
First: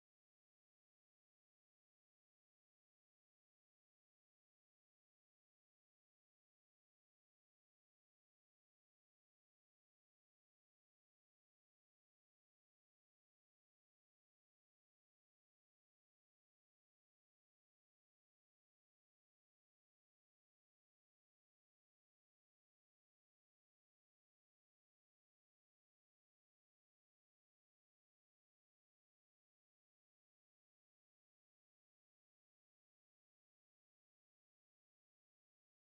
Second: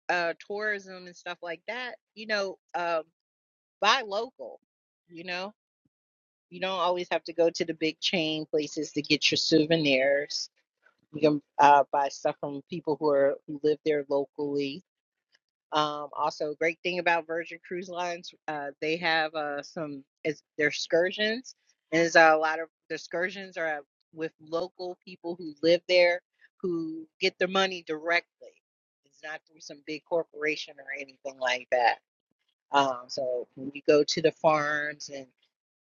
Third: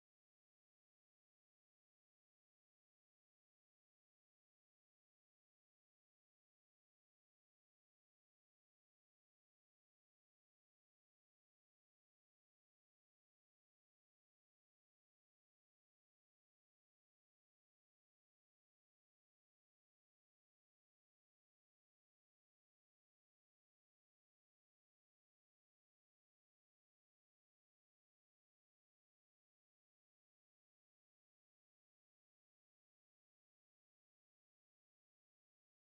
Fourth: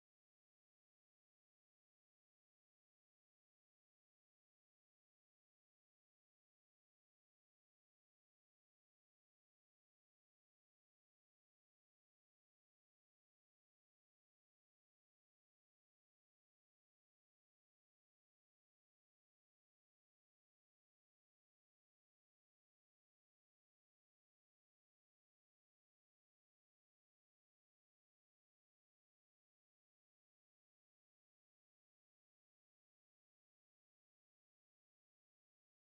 Speaker 1: uh, tourism and stuff like that, you know, um, buy local. You know, you don't always have to go to the big chain places to get your souvenirs. You can uh, buy stuff from people who are who live there locally. Um, also, great thing about Virgin Cruise Lines, uh, they have uh, some it's their excursions, and there's a lot of the excursions are with local people who live there who get their money directly. It's not through some big corporation or anything like that. Um, so when you go to the farms and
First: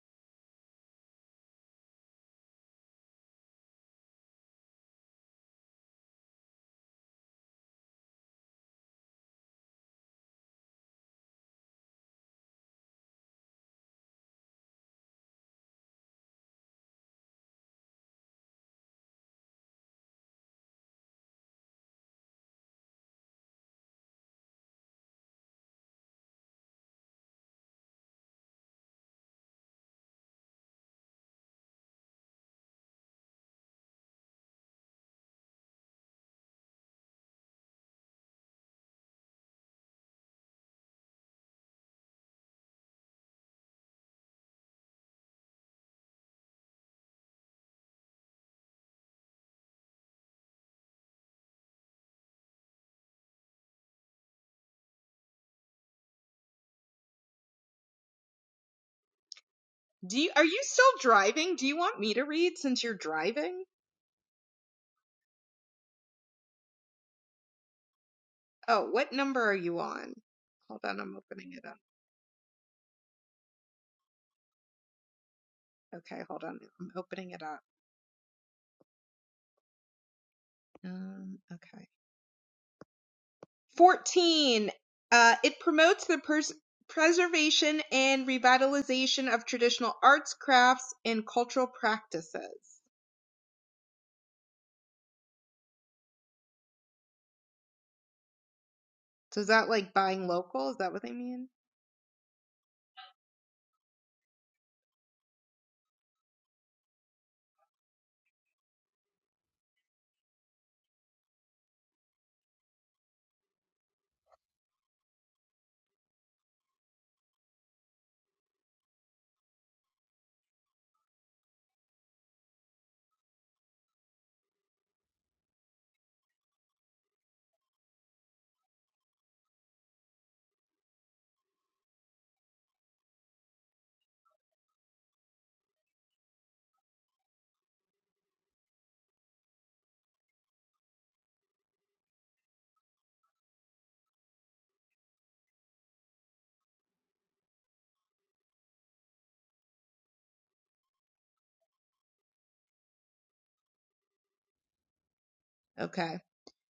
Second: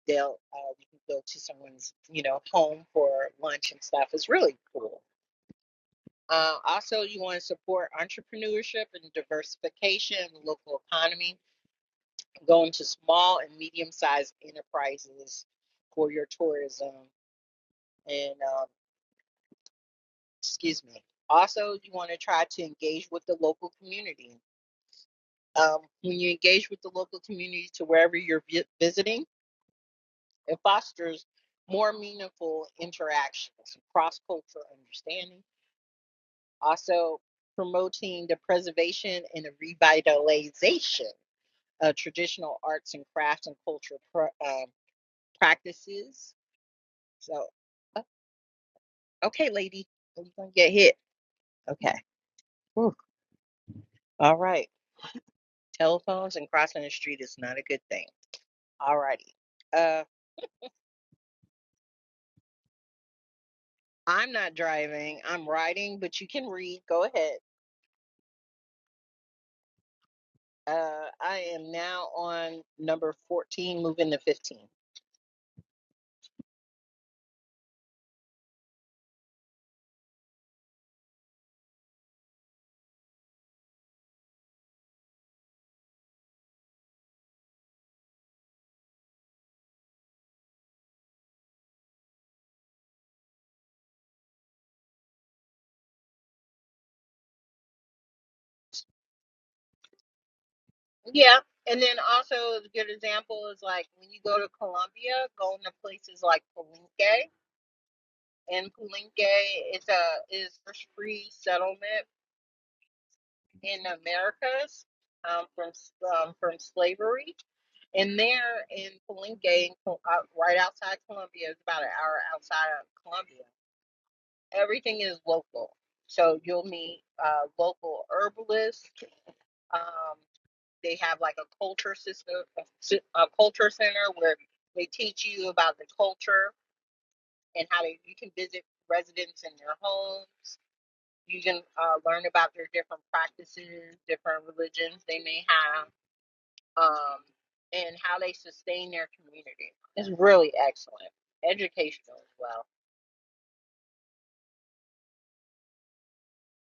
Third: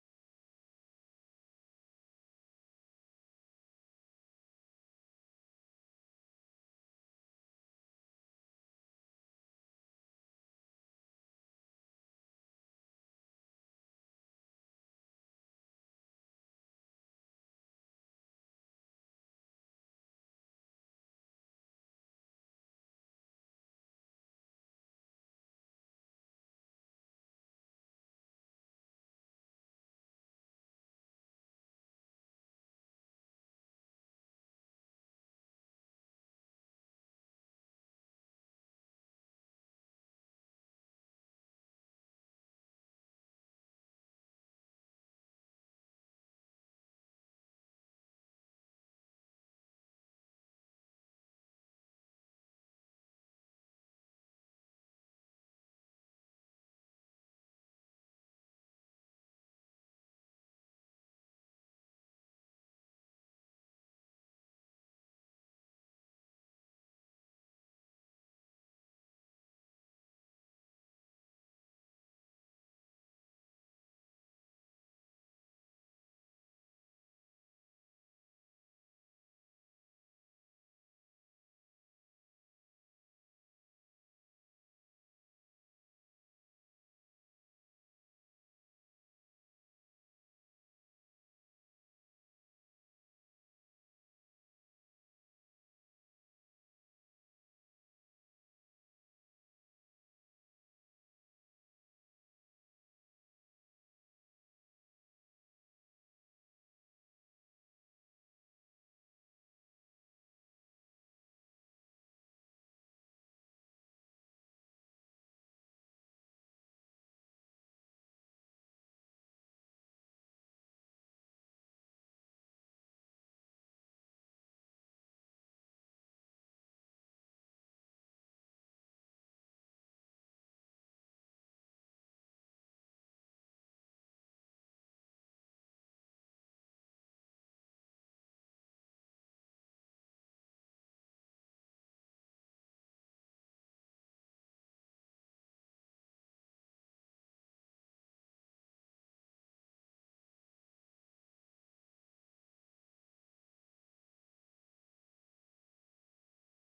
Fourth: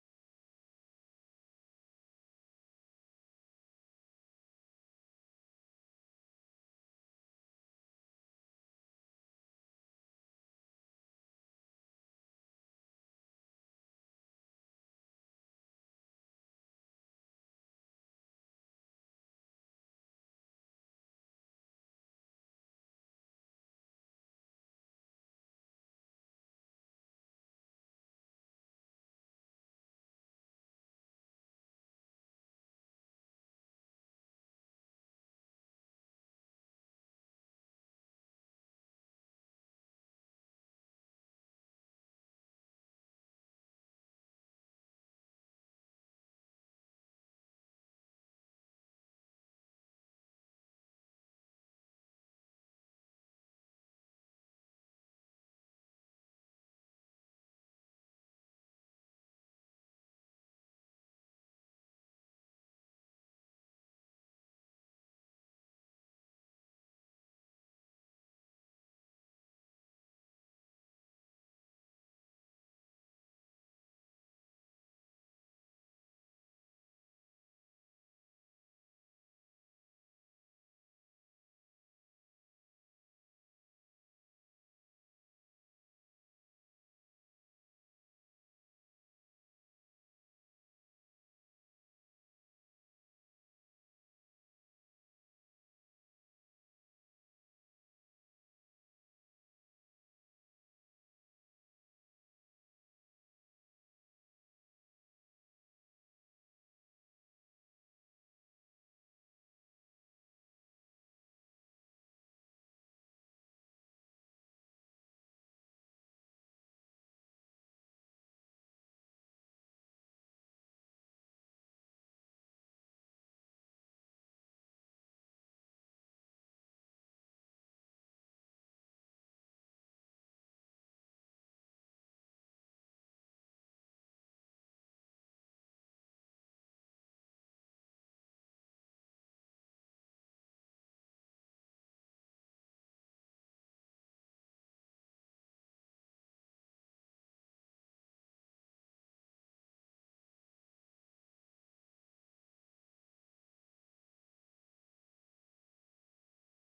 Speaker 1: they'll uh, you can go to someone's you know home for lunch and stuff. It's really cool. Uh, also, you want to support entrepreneurship and diversification in the local economy going to small and medium sized enterprises for your tourism. And um, excuse me. Also, you want to try to engage with the local community. Um, when you engage with the local community to wherever you're vi- visiting, it fosters more meaningful interactions, cross cultural understanding. Also, promoting the preservation and the revitalization of traditional arts and crafts and cultural pra- um practices. So, Okay, lady, are you gonna get hit? Okay. Whew. All right. Telephones and crossing the street is not a good thing. All righty. Uh,
Speaker 2: Do you are you still driving? Do you want me to read since you're driving?
Speaker 1: I'm not driving. I'm riding, but you can read. Go ahead.
Speaker 2: Oh, what number are you on? Hold on,
Speaker 1: Uh,
Speaker 2: I'm
Speaker 1: I
Speaker 2: opening it
Speaker 1: am
Speaker 2: up.
Speaker 1: now on number 14, moving to 15.
Speaker 2: Okay, hold on. I'm opening it up. Um, okay. 14. Uh, it promotes the pers- preservation and revitalization of traditional arts, crafts, and cultural practices. So is that like buying local? Is that what they
Speaker 1: Yeah.
Speaker 2: mean?
Speaker 1: And then also a good example is like when you go to Colombia, going to places like Palenque. And Palenque is a is first free settlement in Americas um, from um, from slavery. And there in Palenque, in Col- out- right outside Colombia, it's about an hour outside of Colombia. Everything is local. So you'll meet uh, local herbalists. Um, they have like a culture system, a culture center where they teach you about the culture and how they, you can visit residents in their homes. You can uh, learn about their different practices, different religions they may have um, and how they sustain their community. It's really excellent, educational as well.
Speaker 2: Okay.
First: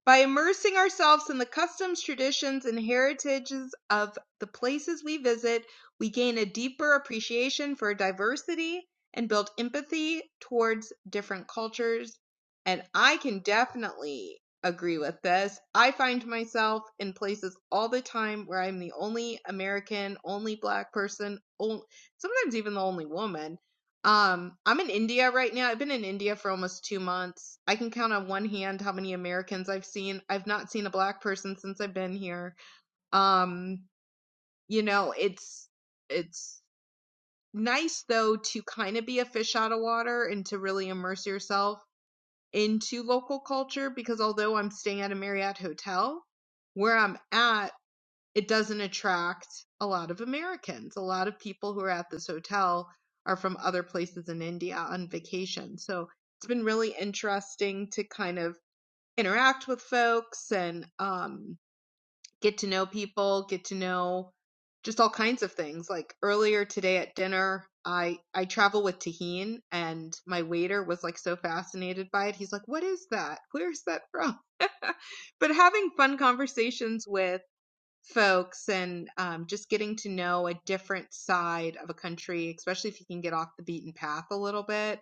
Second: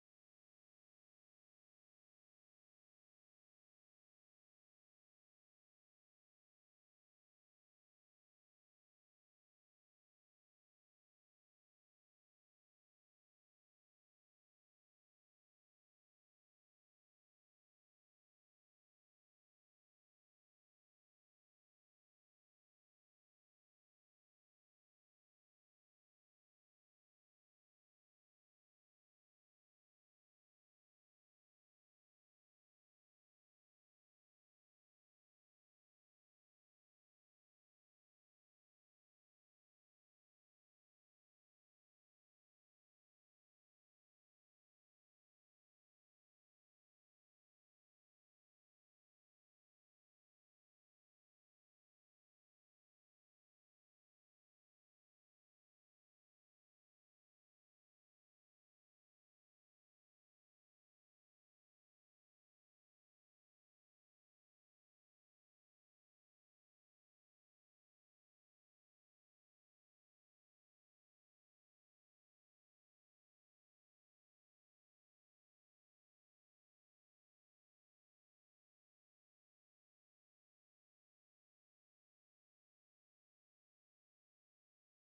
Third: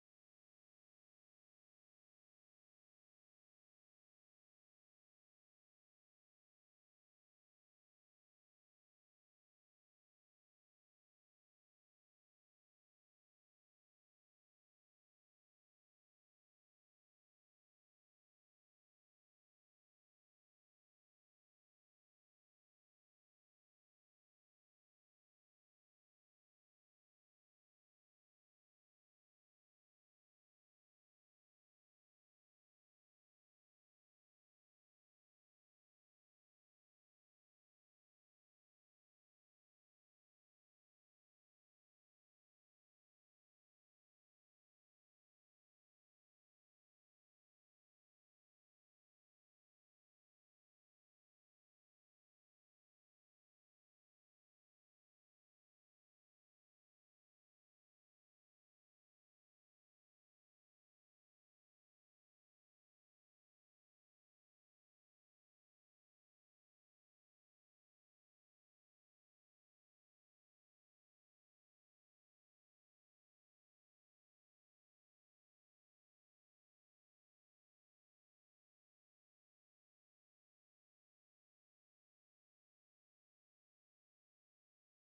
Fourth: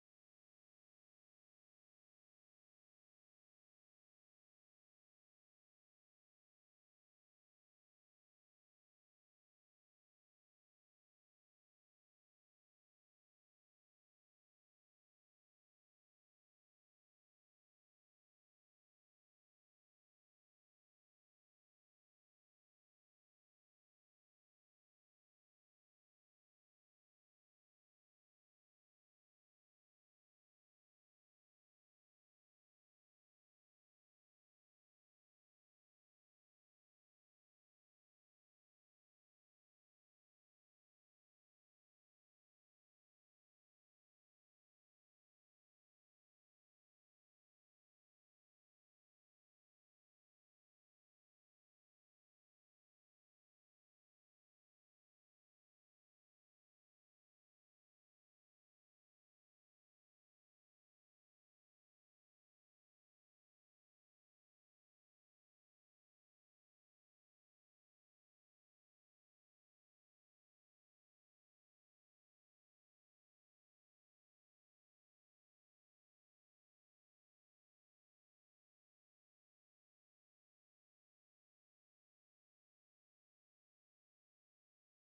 Speaker 2: By immersing ourselves in the customs, traditions, and heritages of the places we visit, we gain a deeper appreciation for diversity and build empathy towards different cultures. And I can definitely agree with this. I find myself in places all the time where I'm the only American, only black person, on- sometimes even the only woman Um, I'm in India right now. I've been in India for almost two months. I can count on one hand how many Americans I've seen. I've not seen a black person since I've been here. Um, you know, it's it's nice though to kind of be a fish out of water and to really immerse yourself into local culture because although I'm staying at a Marriott hotel, where I'm at it doesn't attract a lot of Americans. A lot of people who are at this hotel are from other places in India on vacation. So it's been really interesting to kind of interact with folks and um, get to know people, get to know just all kinds of things. Like earlier today at dinner, I I travel with Tahine and my waiter was like so fascinated by it. He's like, "What is that? Where's that from?" <laughs> but having fun conversations with folks and um, just getting to know a different side of a country, especially if you can get off the beaten path a little bit.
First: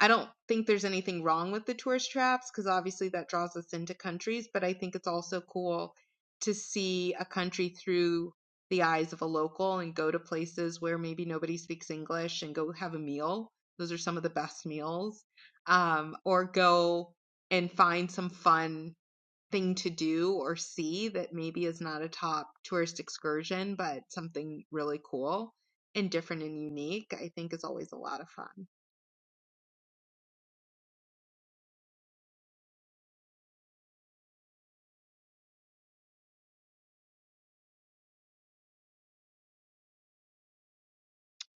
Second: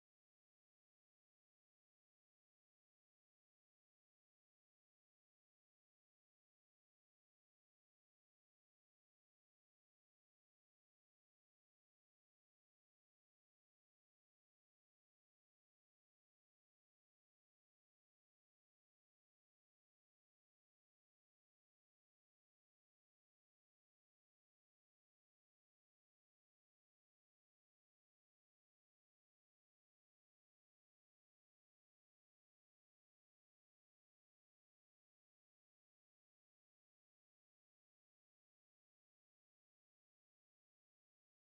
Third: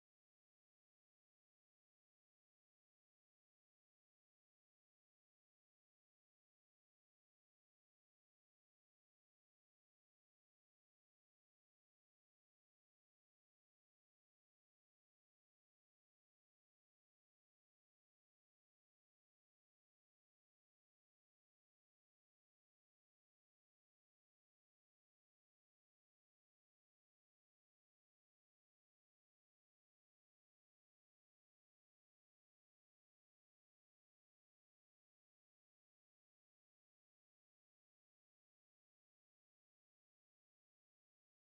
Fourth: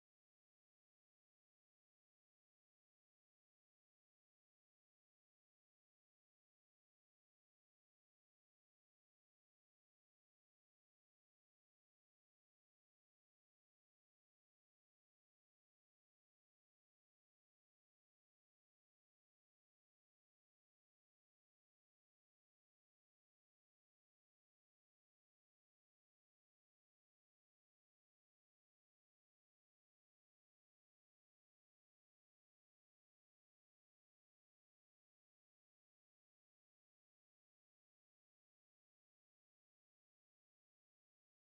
Speaker 2: I don't think there's anything wrong with the tourist traps because obviously that draws us into countries, but I think it's also cool to see a country through the eyes of a local and go to places where maybe nobody speaks English and go have a meal. Those are some of the best meals. Um, or go and find some fun thing to do or see that maybe is not a top tourist excursion, but something really cool and different and unique, I think is always a lot of fun.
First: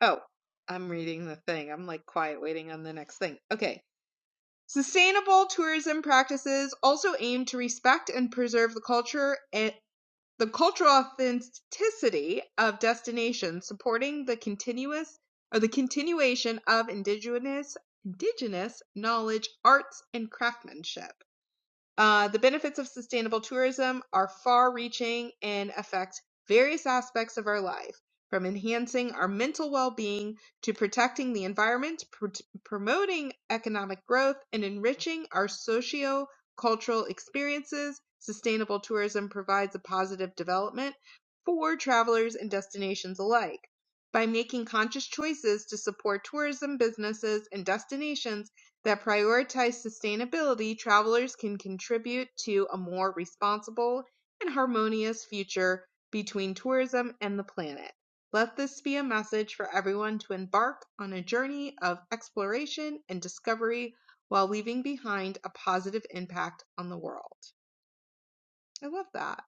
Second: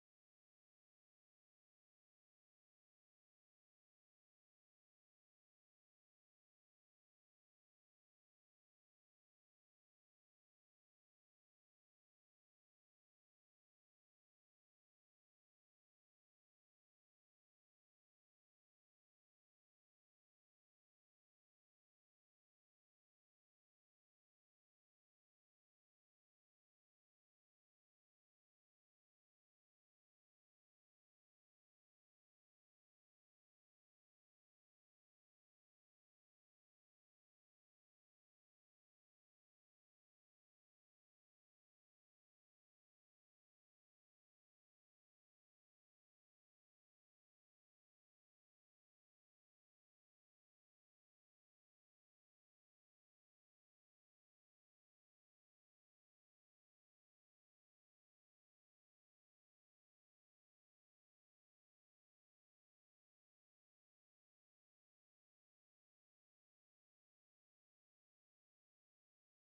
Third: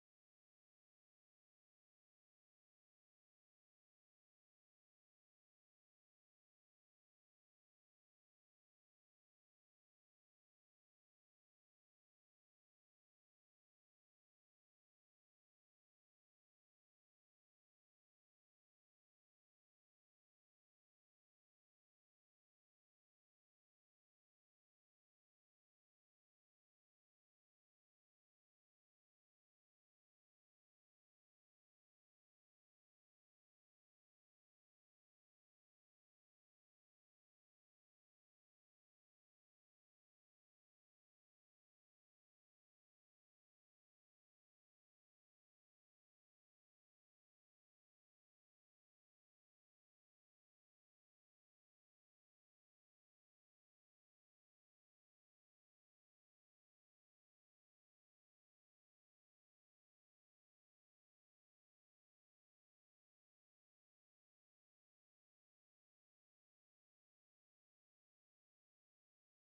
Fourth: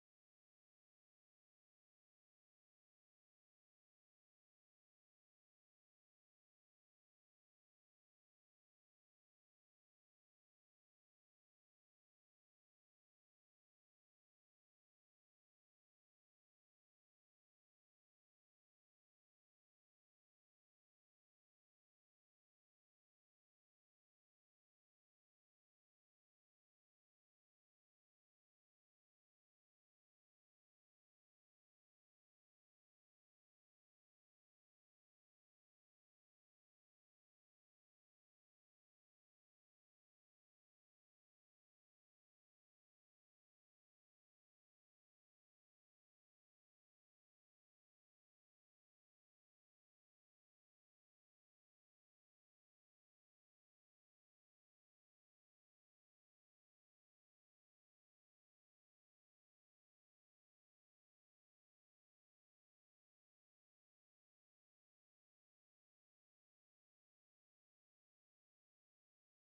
Speaker 2: Oh, I'm reading the thing. I'm like quiet waiting on the next thing. Okay. Sustainable tourism practices also aim to respect and preserve the culture and. The cultural authenticity of destinations supporting the continuous or the continuation of indigenous indigenous knowledge, arts and craftsmanship. Uh, the benefits of sustainable tourism are far reaching and affect various aspects of our life, from enhancing our mental well being to protecting the environment, pr- promoting economic growth, and enriching our socio cultural experiences. Sustainable tourism provides a positive development for travelers and destinations alike. By making conscious choices to support tourism businesses and destinations, that prioritize sustainability, travelers can contribute to a more responsible and harmonious future between tourism and the planet. Let this be a message for everyone to embark on a journey of exploration and discovery while leaving behind a positive impact on the world. I love that.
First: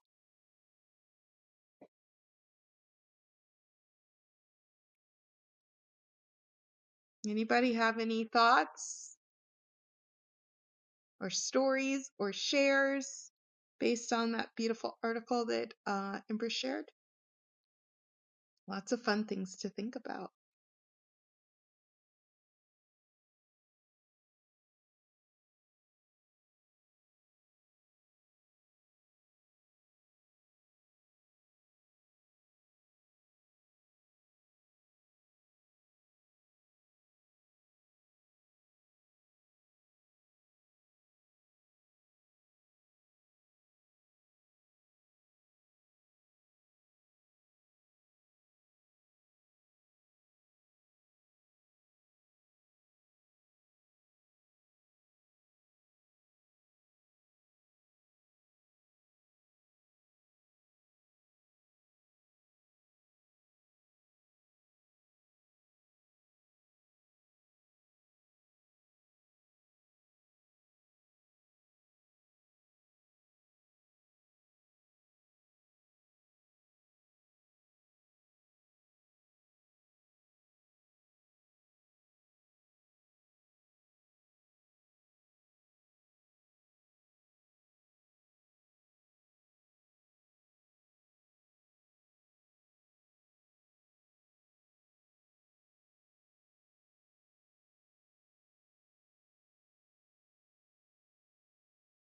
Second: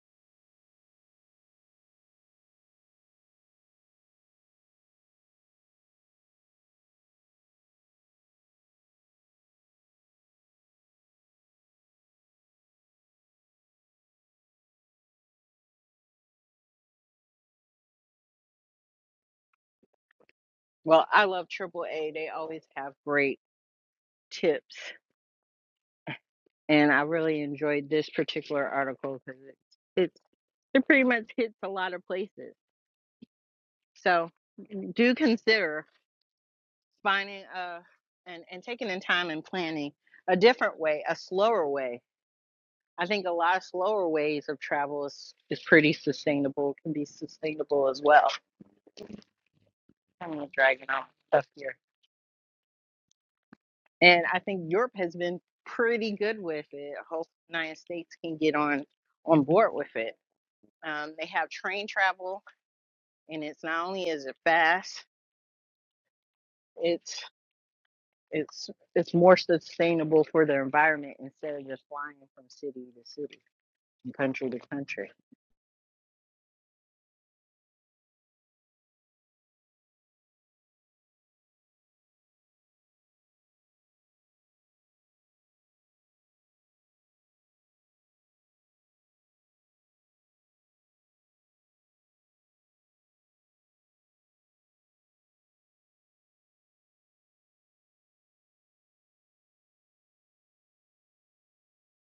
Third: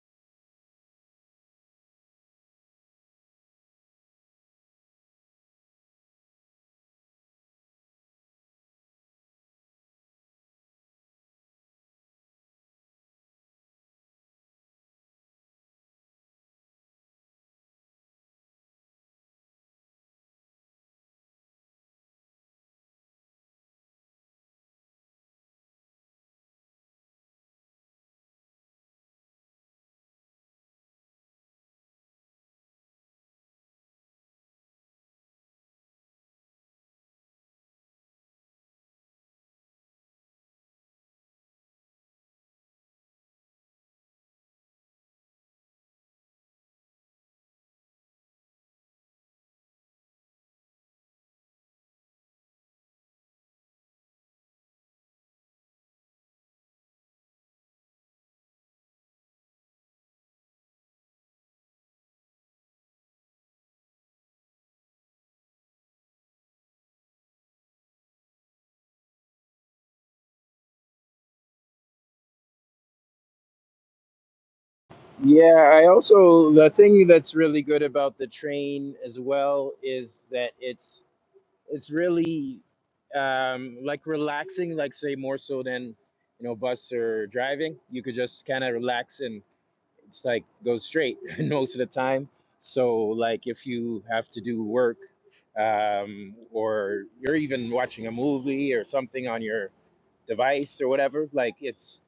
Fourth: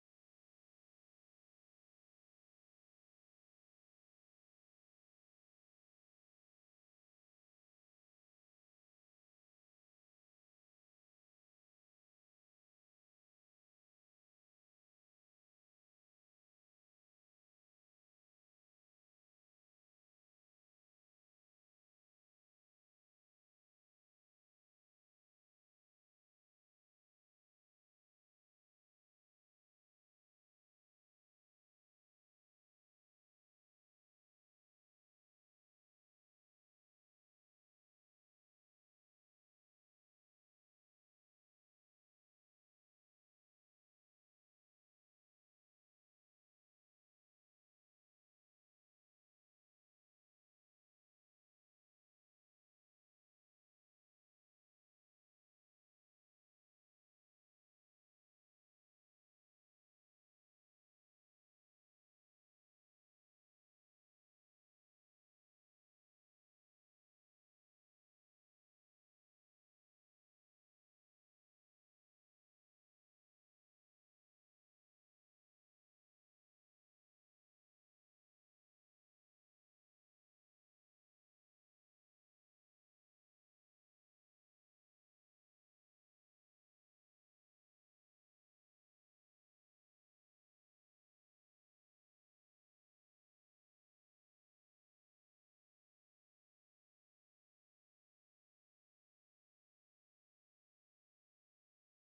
Speaker 2: Anybody have any thoughts or stories or shares based on that beautiful article that uh, Ember shared? Lots of fun things to think about.
Speaker 1: Well, I love Triple A. They always have great tips, and I really enjoyed this particular article because it, it it pretty much hits a lot of places. So do consider finding a and and taking in time and planning a different way, a slower way. I think a lot of slower ways of travel is is pretty sustainable. Can be sustainable as well. I'm gonna drag it on stuff here. And I think Europe has been pretty good with it. I Hope the United States can get on on board with it. Um, they have train travel, and it's not only is it fast, it's it's it's more sustainable for the environment instead of just flying from city to city, and country to country.
Speaker 4: Yeah, I also the thing that's really good about the train as well is that it's it's really um, like relaxing, like say more so than you know bus or driving. You could just kind of relax and it's like go straight <laughs> most of the time. So like if you have to do work um, or you're even watching a movie or something on your device or whatever. Like it's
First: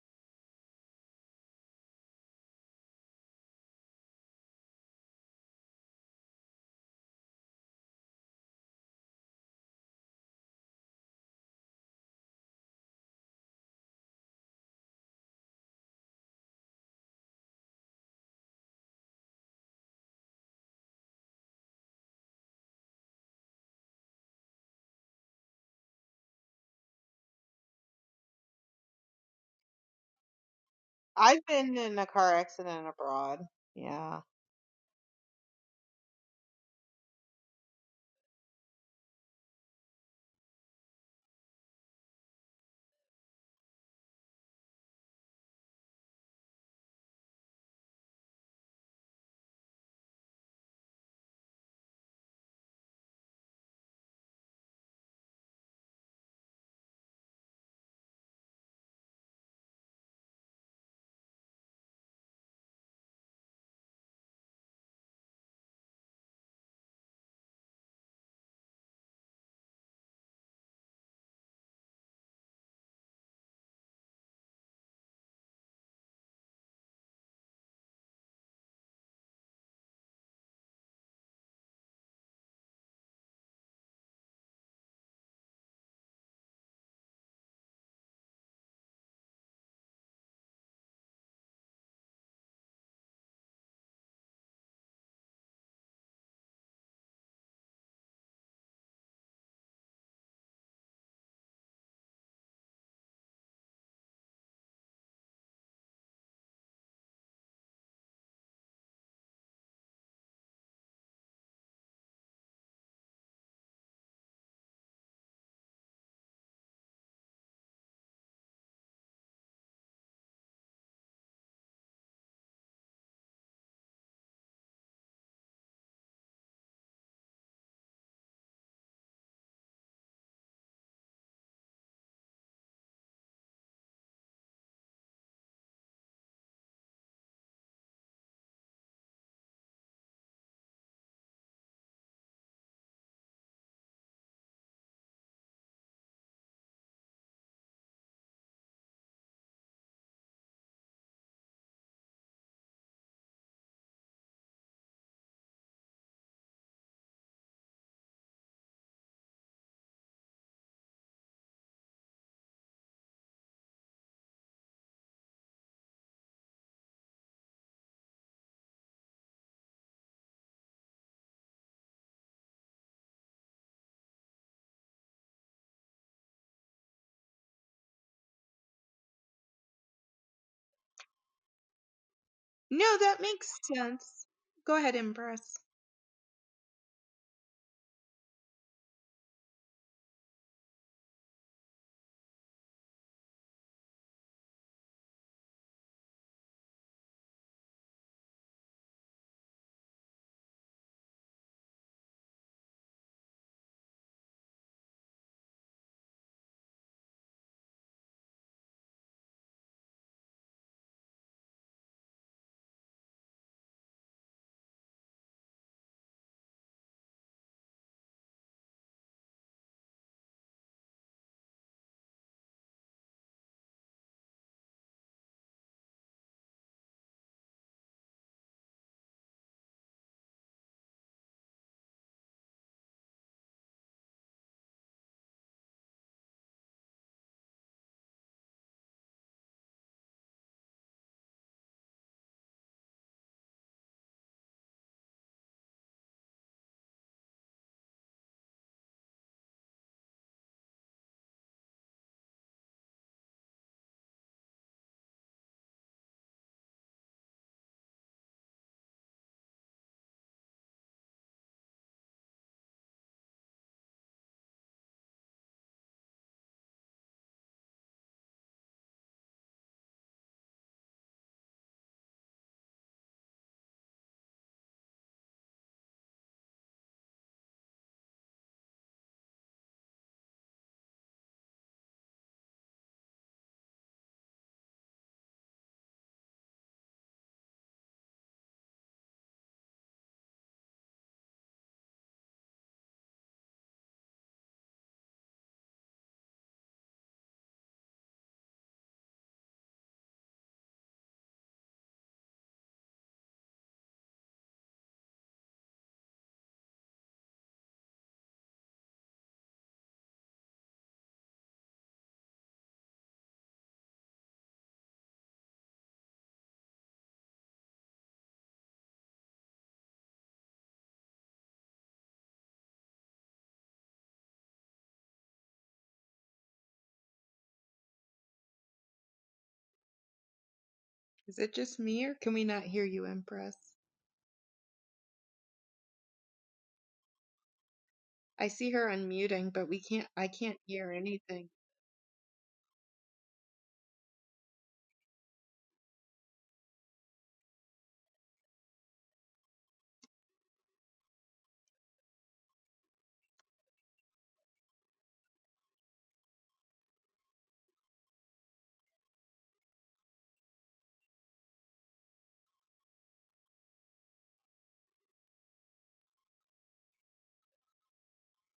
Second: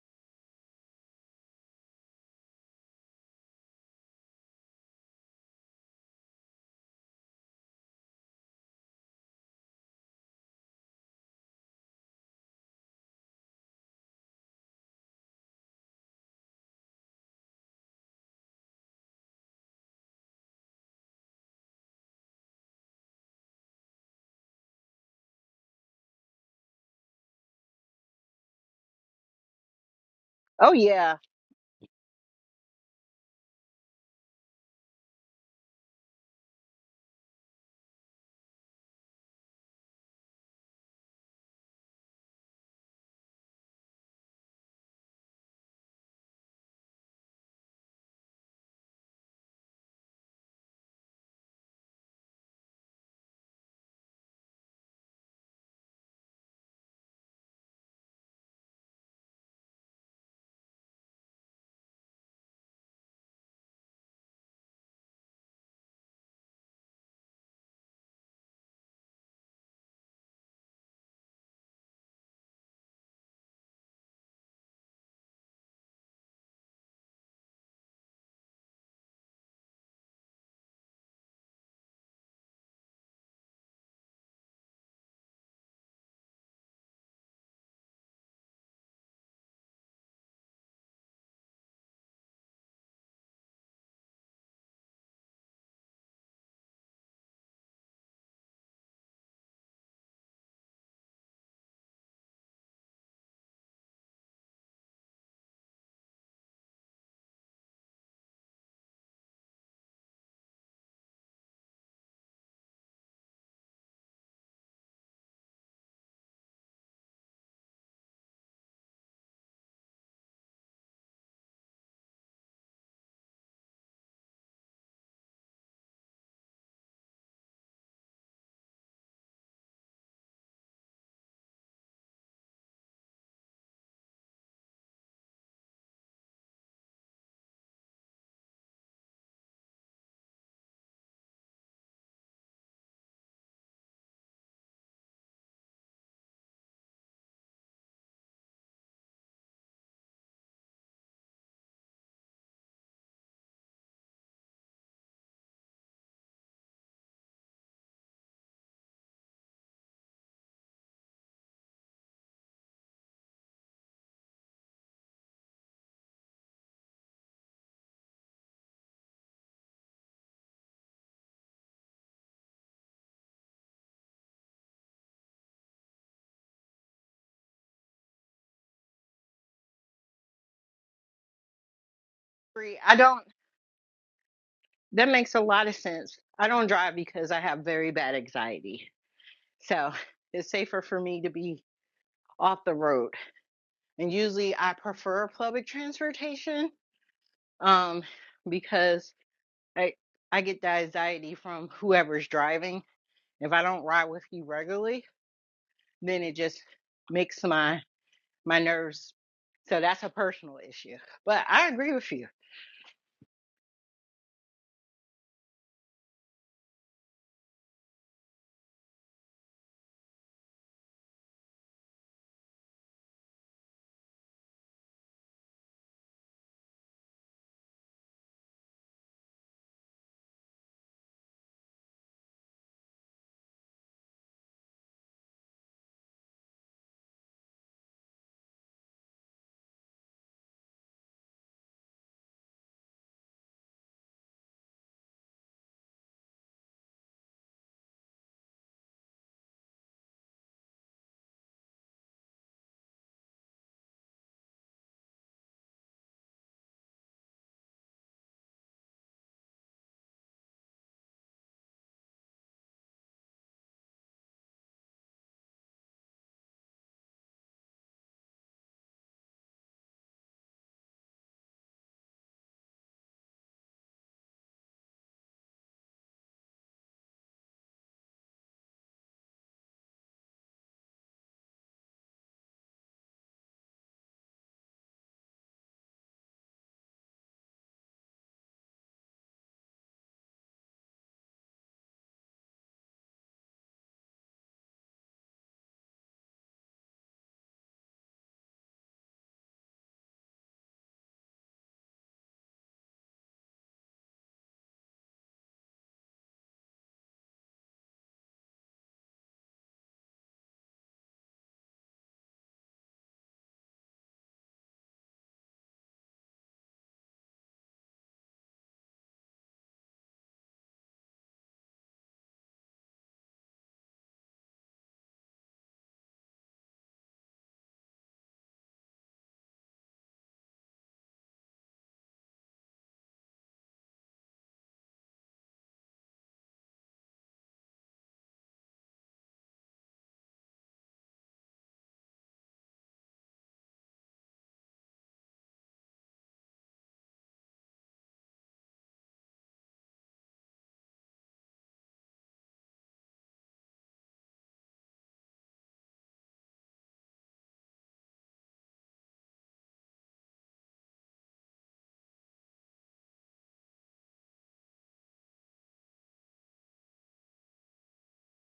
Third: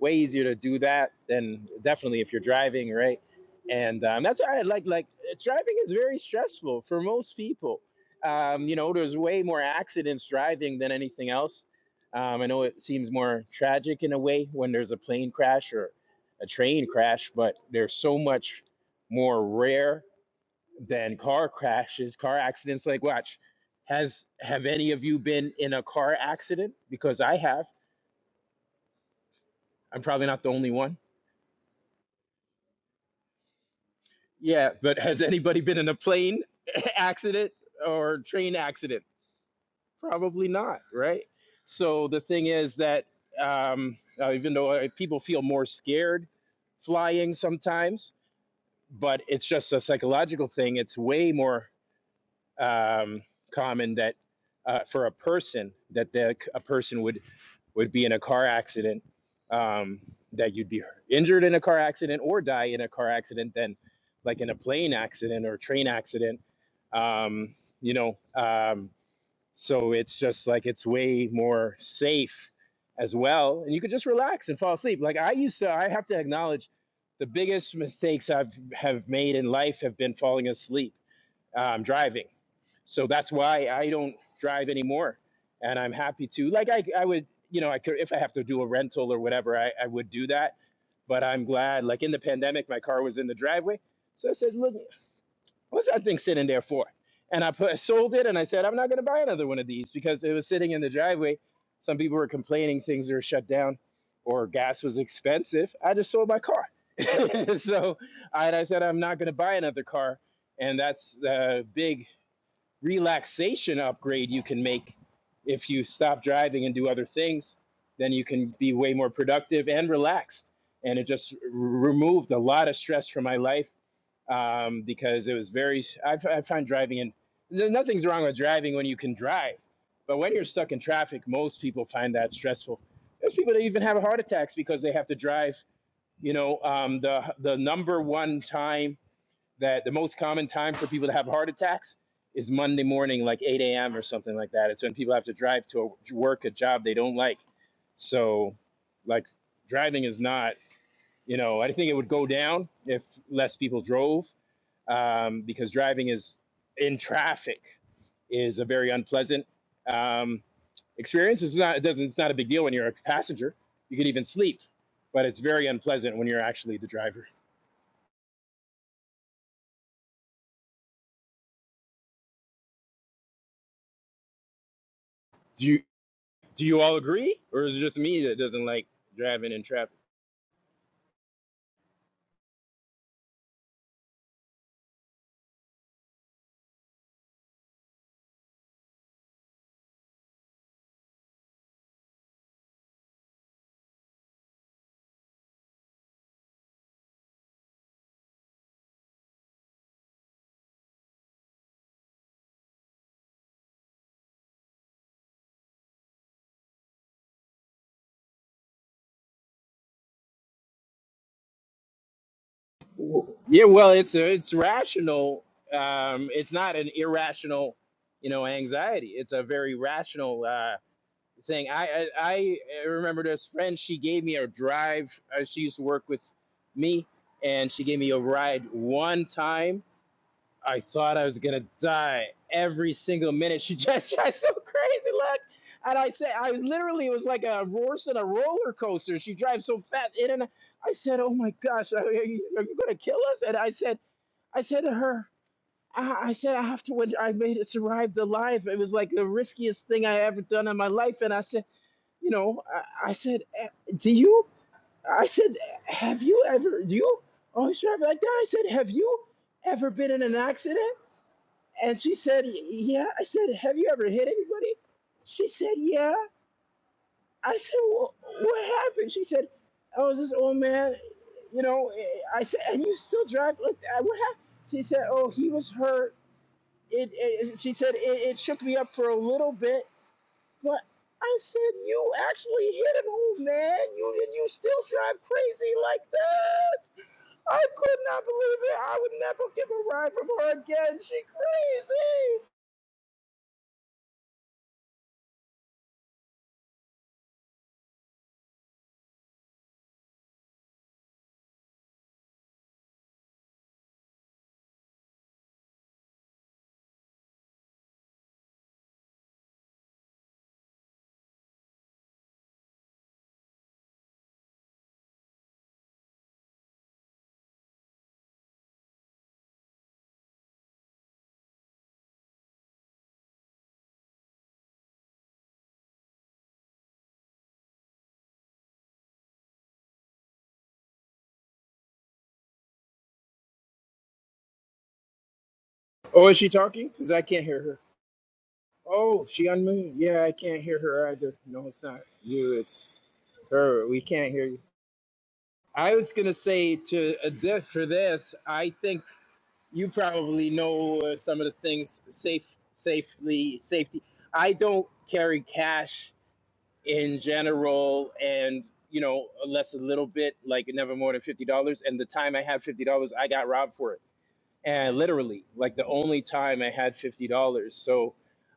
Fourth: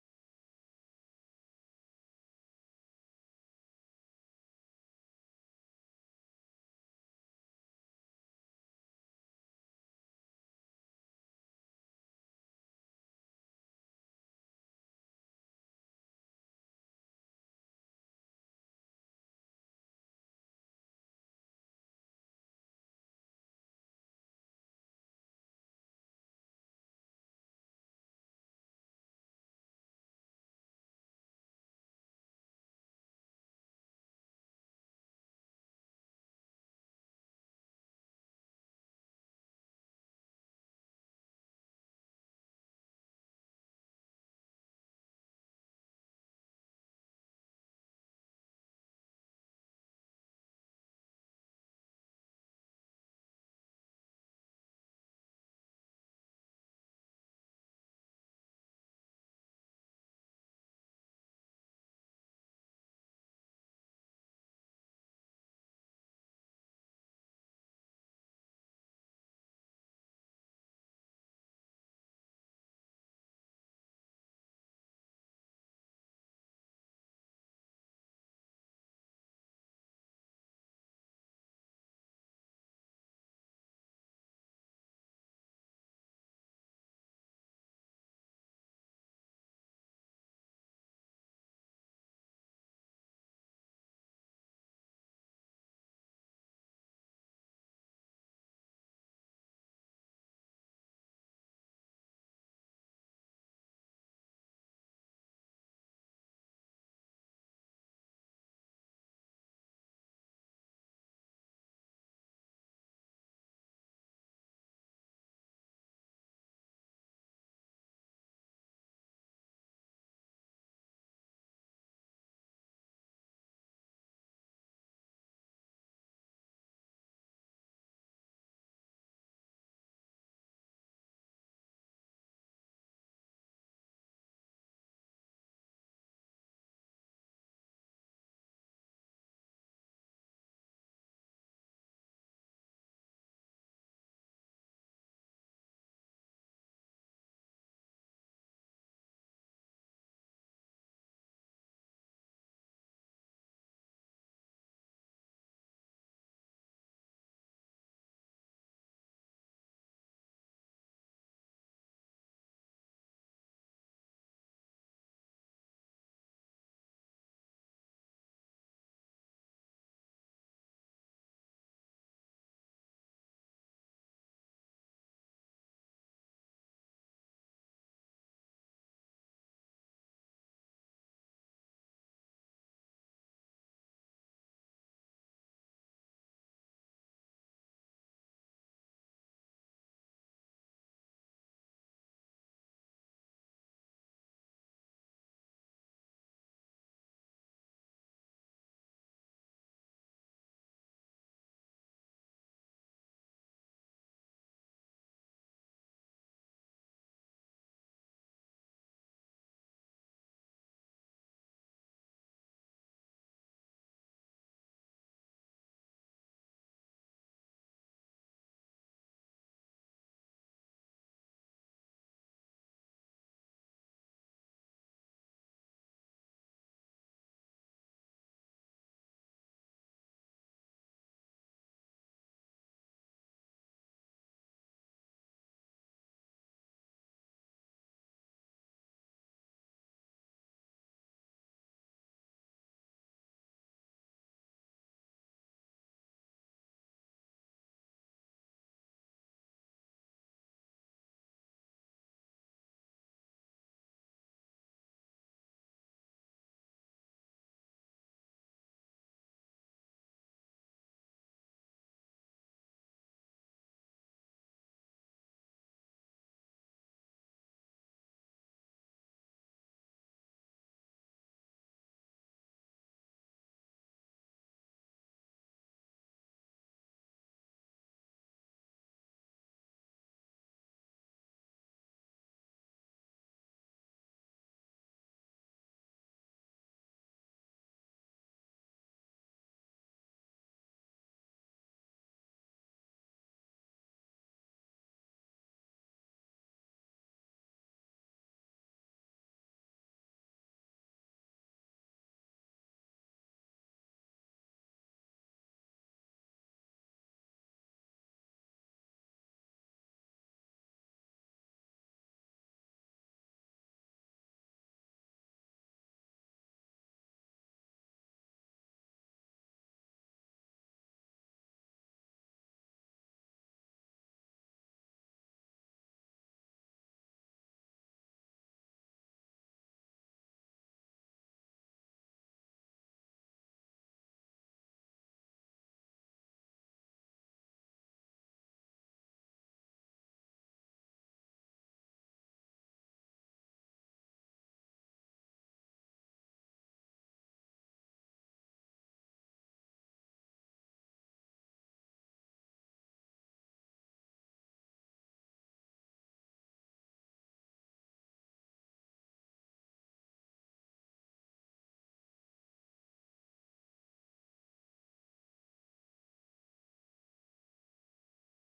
Speaker 4: way easier to do that than definitely if you're driving, right? And um, that's why I like like uh, driving is very stressful for most people. Um, you know, there's way more accidents driving than anything else. Um, I know it seems more tragic in a way when there's a plane crash or a train crash, but there's so much more rare than car crashes, car accidents. Like, watch, has have any of you been in a car accident? Because I have I'm probably not the only
Speaker 1: Oh
Speaker 4: one.
Speaker 1: yeah,
Speaker 2: I've been in a car accident abroad. Yeah.
Speaker 4: Yeah, but has anybody been in a plane <laughs> accident or train accident? Probably not, right? So the thing is that um, uh, even though uh, people feel more scared flying sometimes, but it's just a psychological thing. It's way more. um, common that uh, for a person that the, a person would would be in a car accident um, that you'd be injured in a car accident or die in a car accident than like in a plane accident or a train accident um, you know um, so it's just like it's way more safe as well and you could just relax and fall asleep like i used to i have to acknowledge the biggest mistakes i've have made in life have been falling asleep um, driving. So that's why I don't drive anymore. And I'm happy to, like, I, I would, you know, I could, if I have to do a rental or whatever, I, I would do that. But I'm glad, like, in the pandemic, my car was in the driveway. So I said, look, What's that thing sitting there for? And I put, <laughs> I sold it and I said, I'm not going to buy another one of these because it was sitting in the driveway. Some people were complaining things were shut down or gas was expensive. I just sold my car. <laughs> so I, I said, I'm not going to buy another car. And that's the big relaxation upgrade you can make if you stop driving and do other things. Then you can be way more productive and relaxed. And it just r- removed a lot of stress from my life um, because it was very. I, I find driving in. no, Nothing's wrong with driving when you can drive, but when you're stuck in traffic, most people find that stressful. There's people that even have heart attacks because they have to drive. You know, um, the the number one time that the most common time for people to have heart attacks is Monday morning, like 8 a.m. or something like that. It's when people have to drive to a, to work a job they don't like. So, like, driving is not. You know, I think it would go down if less people drove um, because driving is in traffic is a very unpleasant um, experience. It's not it doesn't it's not a big deal when you're a passenger. You can even sleep, but it's very unpleasant when you're actually the driver. Do you do you all agree, or is it just me that doesn't like driving in traffic?
Speaker 1: free. I
Speaker 2: No, that
Speaker 1: don't.
Speaker 2: makes sense. Go ahead,
Speaker 1: That makes a
Speaker 2: Empress.
Speaker 1: lot of sense. I don't drive because I have very bad anxiety, so <laughs> it's safer for me to be off the road and usually I prefer public transportation um because I I get the anxiety from whoever's driving. If I don't ride with you regularly, then it just makes my my nerves. So that's a personal issue. But I agree with you.
Speaker 4: Yeah, well, it's a, it's rational. Um, it's not an irrational, you know, anxiety. It's a very rational. uh, thing. I, I I remember this friend. She gave me a drive. Uh, She used to work with me, and she gave me a ride one time. I thought I was gonna die every single minute. She <laughs> just got so crazy, look. And I said, I was literally it was like a horse and a roller coaster. She drives so fast in and I said, "Oh my gosh, are you, are you gonna kill us?" And I said, I said to her. I I said I have to. win I made it survived alive. It was like the riskiest thing I ever done in my life, and I said you know, I, I said, "Eh, do you, I said, have you ever, do you, oh, she was like, that." I said, have you ever been in an accident? And she said, "Y- yeah. I said, have you ever hit anybody? She said, yeah. I said, well, what happened? She said, I was this old man, you know, eh, I said, and you still drive? Like, that?" What happened? She said, oh, he was hurt. It, it, she said, it, it shook me up for a little bit but I said, you actually hit it home, man. You and you still drive crazy like that. I could not believe it. I would never give a ride from her again. She crazy.
Speaker 2: Is it just me or can we not hear you, Empress?
Speaker 4: Oh, is she talking? Because I can't hear her.
Speaker 2: I see her
Speaker 4: Oh, she
Speaker 2: unmuting, but we
Speaker 4: unmuted.
Speaker 2: can't
Speaker 4: Yeah,
Speaker 2: I
Speaker 4: I
Speaker 2: can't
Speaker 4: can't hear
Speaker 2: hear
Speaker 4: her either.
Speaker 2: anything.
Speaker 4: No, it's not you. It's her. We can't hear you. I was gonna say to a this for this. I think you probably know uh, some of the things safe, safely, safety. I don't carry cash in general and you know less a little bit like never more than $50 and the time i had $50 i got robbed for it and literally like the only time i had $50 so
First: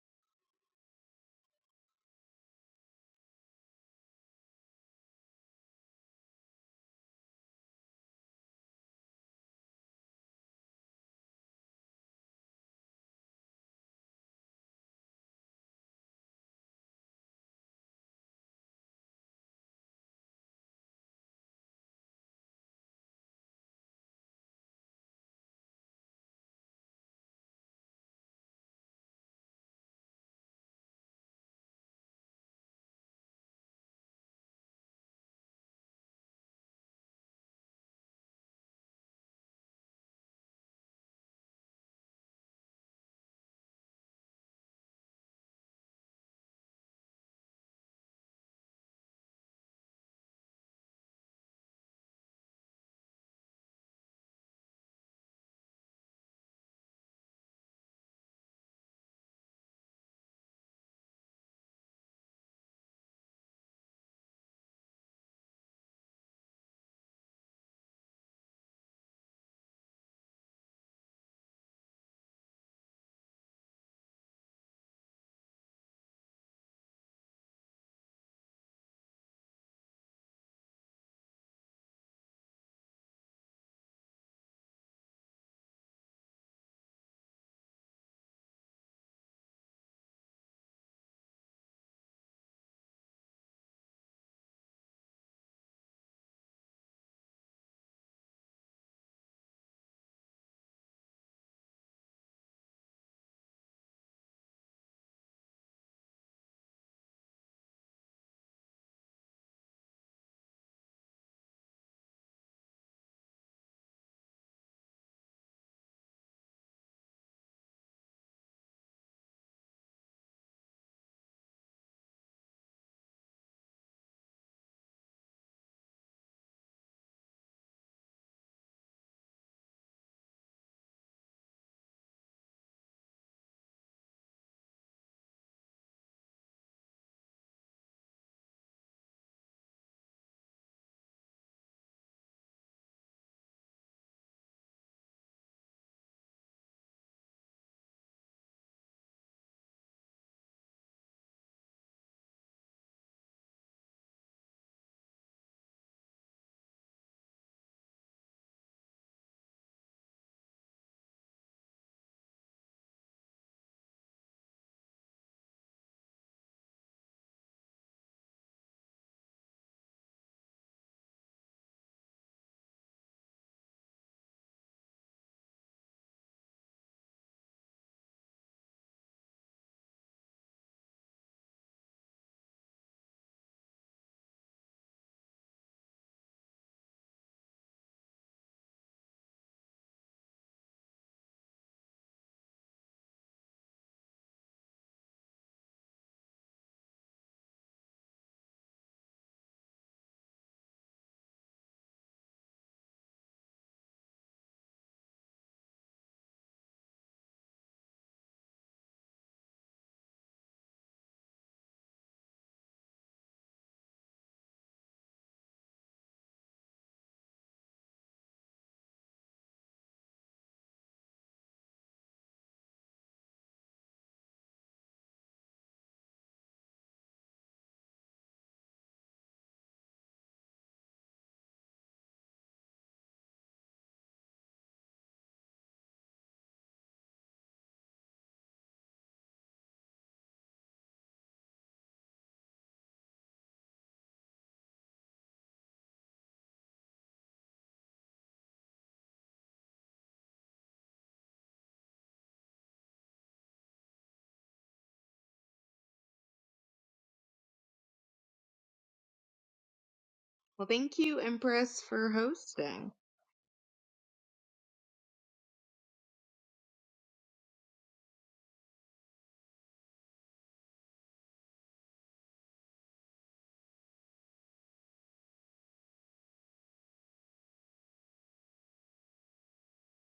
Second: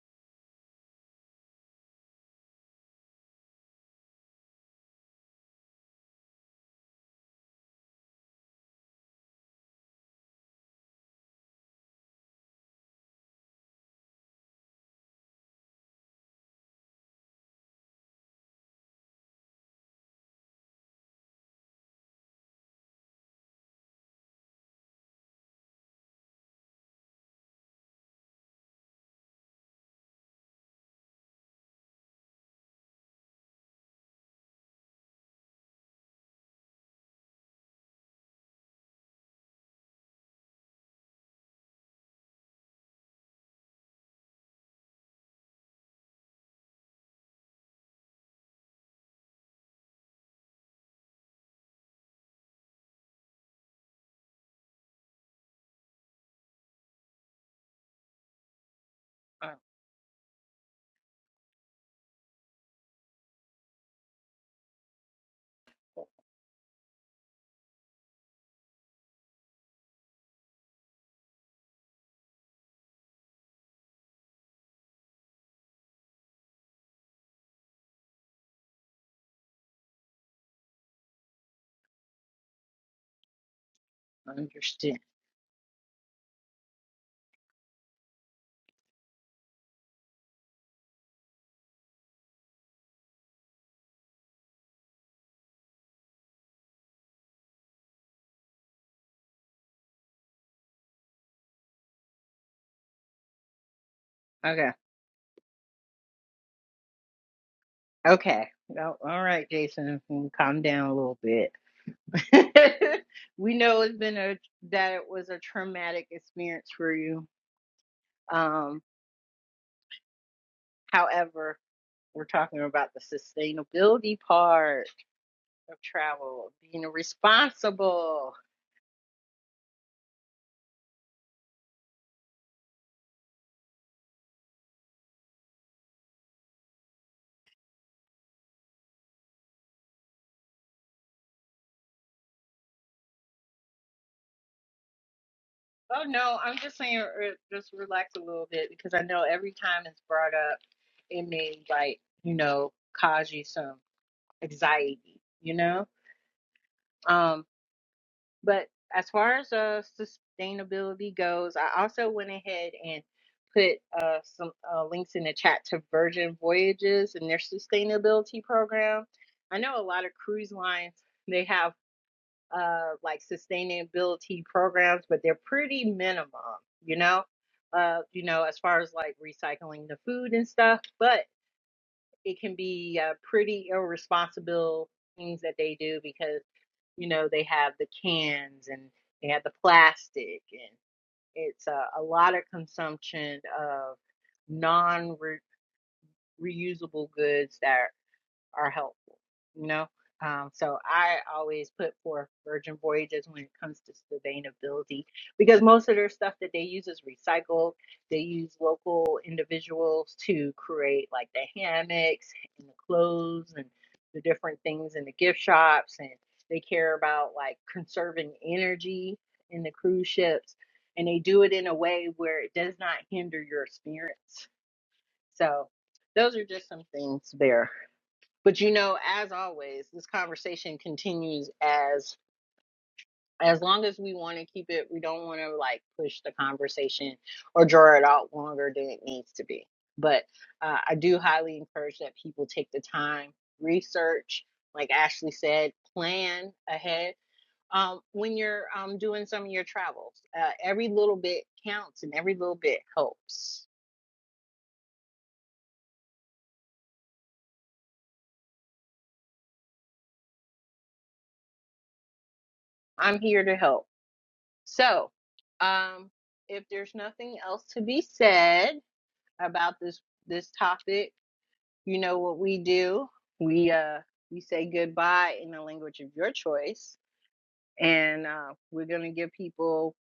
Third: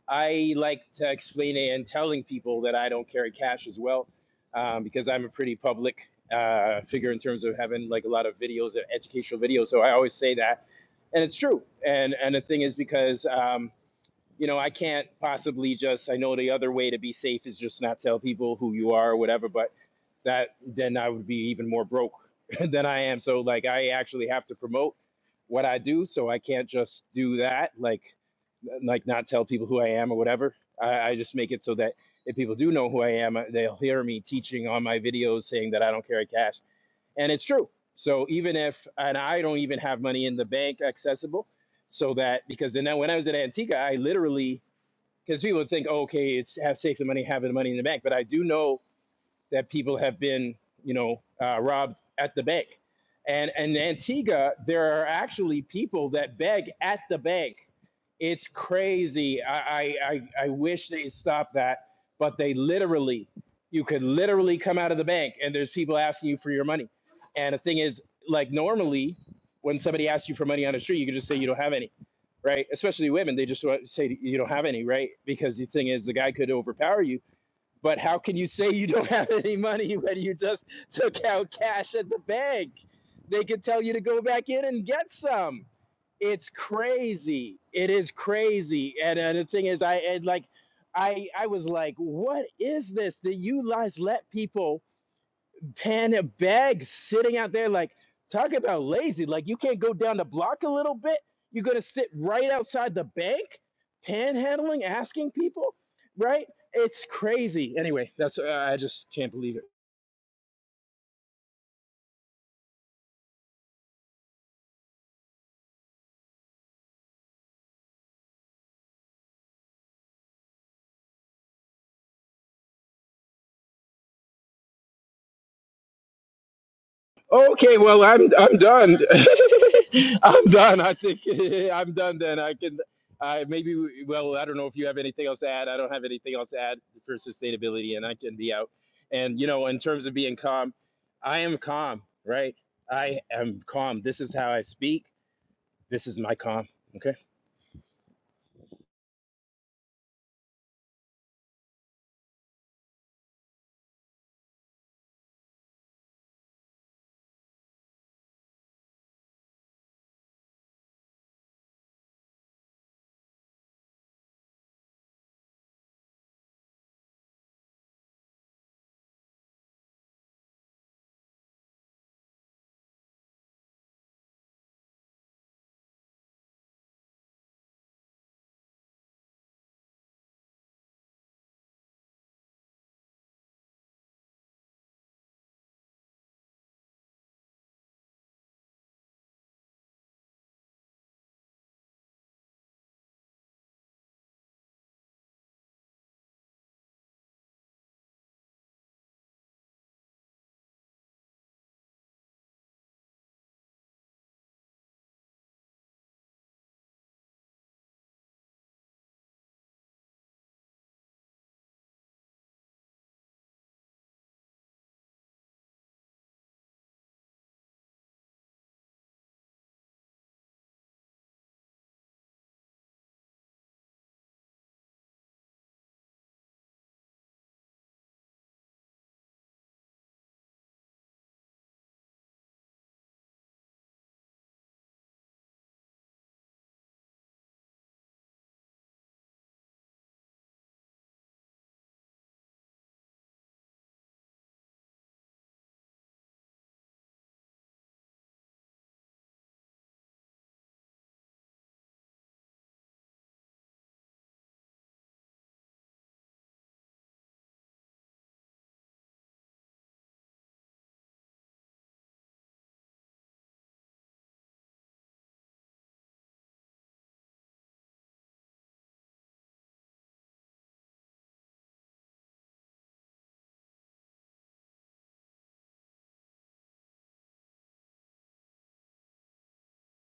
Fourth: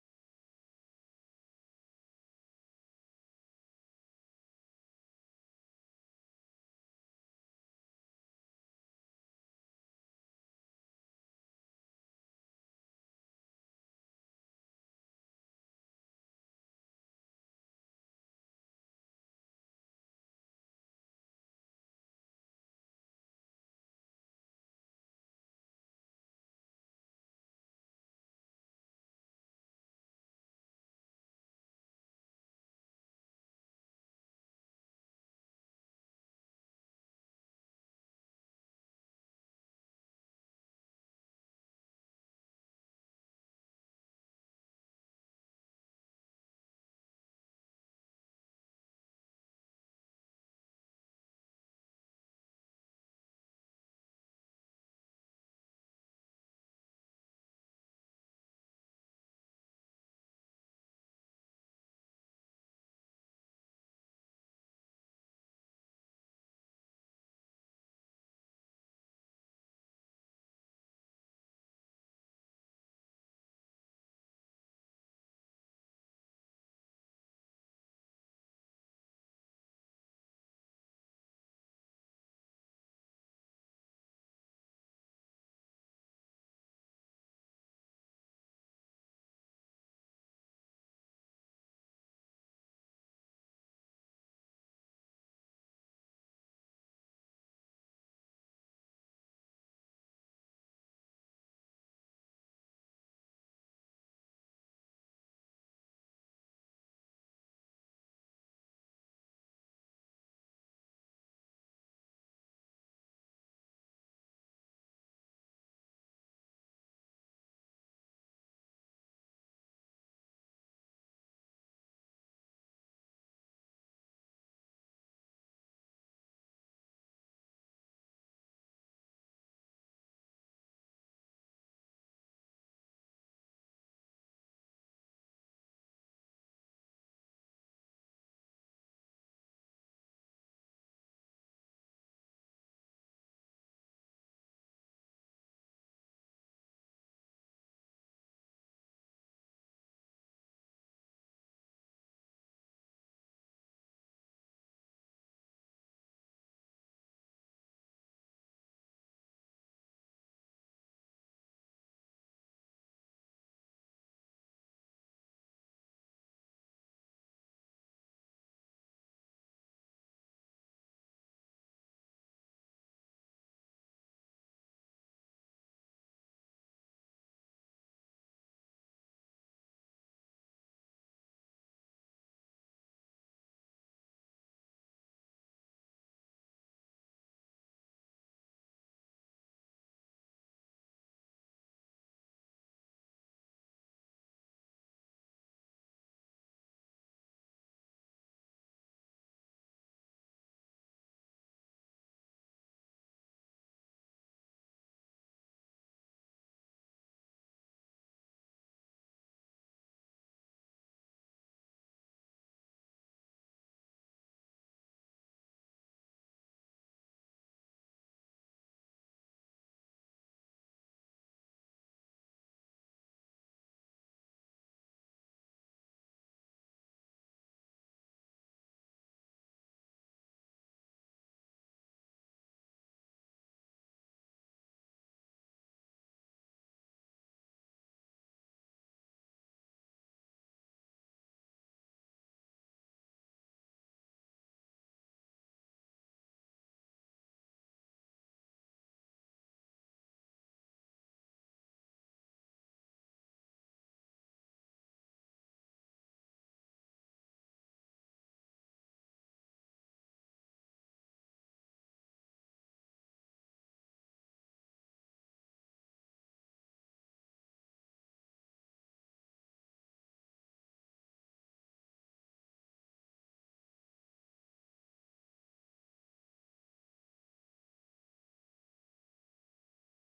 Speaker 4: i like to explain it and telling people that i don't carry cash as well um, because i'm a pretty public uh, figure in terms of having like a lot of videos uh, educational videos so i always say that and it's true and and the thing is because um, you know, I can't possibly just, I know the other way to be safe is just not tell people who you are or whatever, but that then I would be even more broke <laughs> than I am. So, like, I actually have to promote what I do. So I can't just do that, like, like not tell people who I am or whatever. I, I just make it so that if people do know who I am, uh, they'll hear me teaching on my videos saying that I don't carry cash. And it's true. So even if, and I don't even have money in the bank accessible, so that because then when I was at Antigua, I literally because people think, oh, okay, it's have safe the money, having the money in the bank. But I do know that people have been, you know, uh, robbed at the bank. And in Antigua, there are actually people that beg at the bank. It's crazy.
Speaker 1: I
Speaker 4: I, I I wish they stopped that, but they literally, you could literally come out of the bank and there's people asking you for your money. And the thing is, like normally, when somebody asks you for money on the street, you can just say you don't have any right? Especially women, they just want to say you don't have any, right? Because the thing is, the guy could overpower you. But how can you say you don't <laughs> have any money when you just took out cash at the bank? They could tell you to go back in and
Speaker 1: understand.
Speaker 4: get some. It's crazy. It is crazy. And uh, the thing is, I and like, I I was like, what is this? The you guys let people panic bag sitting out there like talk about lazy like you can't go down the block a little bit you're gonna sit right outside the bank
Speaker 1: Okay.
Speaker 4: panhandling asking people right it's crazy anyway that's
Speaker 1: Okay.
Speaker 4: uh, i
Speaker 1: Well,
Speaker 4: just
Speaker 1: all
Speaker 4: can't
Speaker 1: right,
Speaker 4: believe it
Speaker 1: Jason, mm, calm down a little bit. <laughs> we know it's been a that it was a traumatic experience for you. Um, however, We're talking about the sustainability part of travel, being
Speaker 4: Okay, well, I'm
Speaker 1: responsible.
Speaker 4: I'm done. <laughs> I'm done. I think <laughs> I'm done. Then I can. I maybe. we- Well, I don't know if you have anything else to add. I don't have anything else to add for sustainability, and I can be out. And you know, in terms of being calm, I am calm. Right? I am calm. This is how I speak.
Speaker 1: Oh
Speaker 4: This is my
Speaker 1: no, I'm
Speaker 4: calm.
Speaker 1: just saying,
Speaker 4: Okay.
Speaker 1: uh, just relax a little bit because I know every time it's brought up, it may like you know cause you some anxiety, you know. Um, but as far as uh sustainability goes, I also went ahead and put uh some uh, links in the chat to Virgin Voyages and their sustainability program. I know a lot of cruise lines they have uh, like sustainability programs, but they're pretty minimum, you know, uh, you know, as far as like recycling the food and stuff, but it can be uh, pretty irresponsible things that they do because, you know, they have the cans and they have the plastic and it's uh, a lot of consumption of non reusable goods that are helpful, you know? Um, so I always put forth Virgin Voyages when it comes to sustainability because most of their stuff that they use is recycled. They use local individuals to create like the hammocks and the clothes and the different things in the gift shops. And they care about like conserving energy in the cruise ships. And they do it in a way where it does not hinder your experience. So those are just some things there. But you know, as always, this conversation continues as as long as we want to keep it, we don't want to like push the conversation or draw it out longer than it needs to be. But uh, I do highly encourage that people take the time, research, like Ashley said, plan ahead. Um, when you're um, doing some of your travels, uh, every little bit counts and every little bit helps.
Speaker 2: Well, thank you, Empress, for hosting.
Speaker 1: I'm here to help. So, um, if there's nothing else to be said, about this this topic, you know what we do. We uh we say goodbye in the language of your choice, and uh, we're gonna give people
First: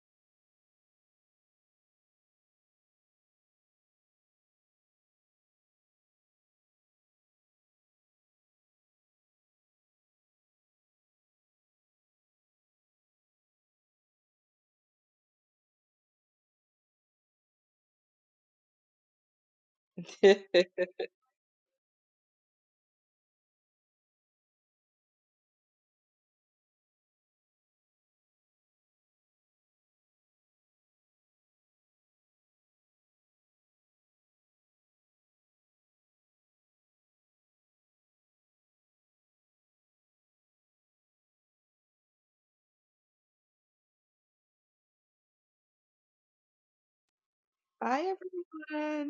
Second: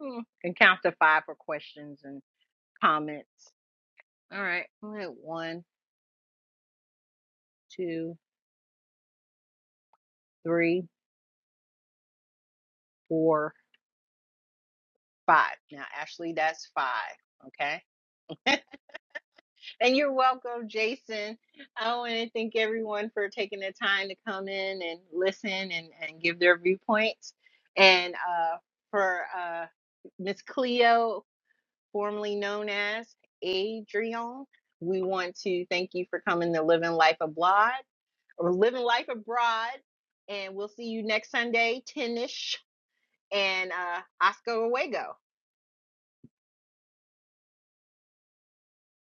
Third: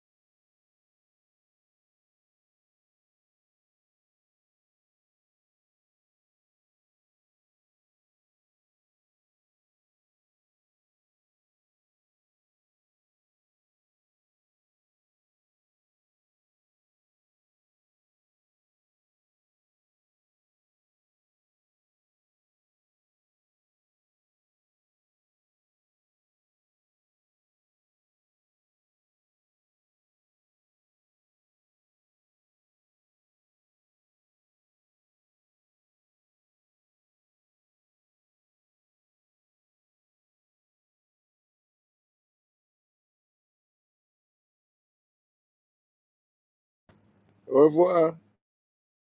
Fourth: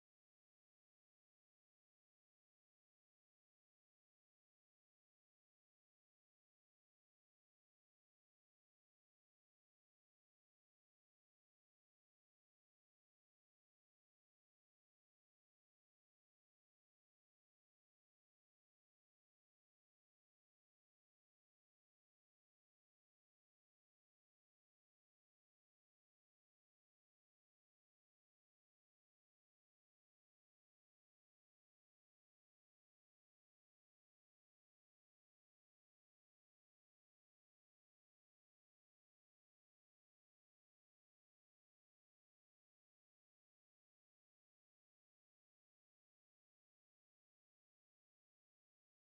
Speaker 1: hmm, and count to five for questions and comments. All right, all right, one, two, three, four, five. Now, Ashley, that's five. Okay. And you're
Speaker 2: <laughs> Bye,
Speaker 1: welcome, Jason. I want to thank everyone for taking the time to come in and listen and, and give their viewpoints. And uh, for uh, Miss Cleo, formerly known as Adrian, we want to thank you for coming to Living Life Abroad or Living Life Abroad. And we'll see you next Sunday, 10 ish. And uh, Oscar Awego.
Speaker 4: Au revoir.
Speaker 2: everyone.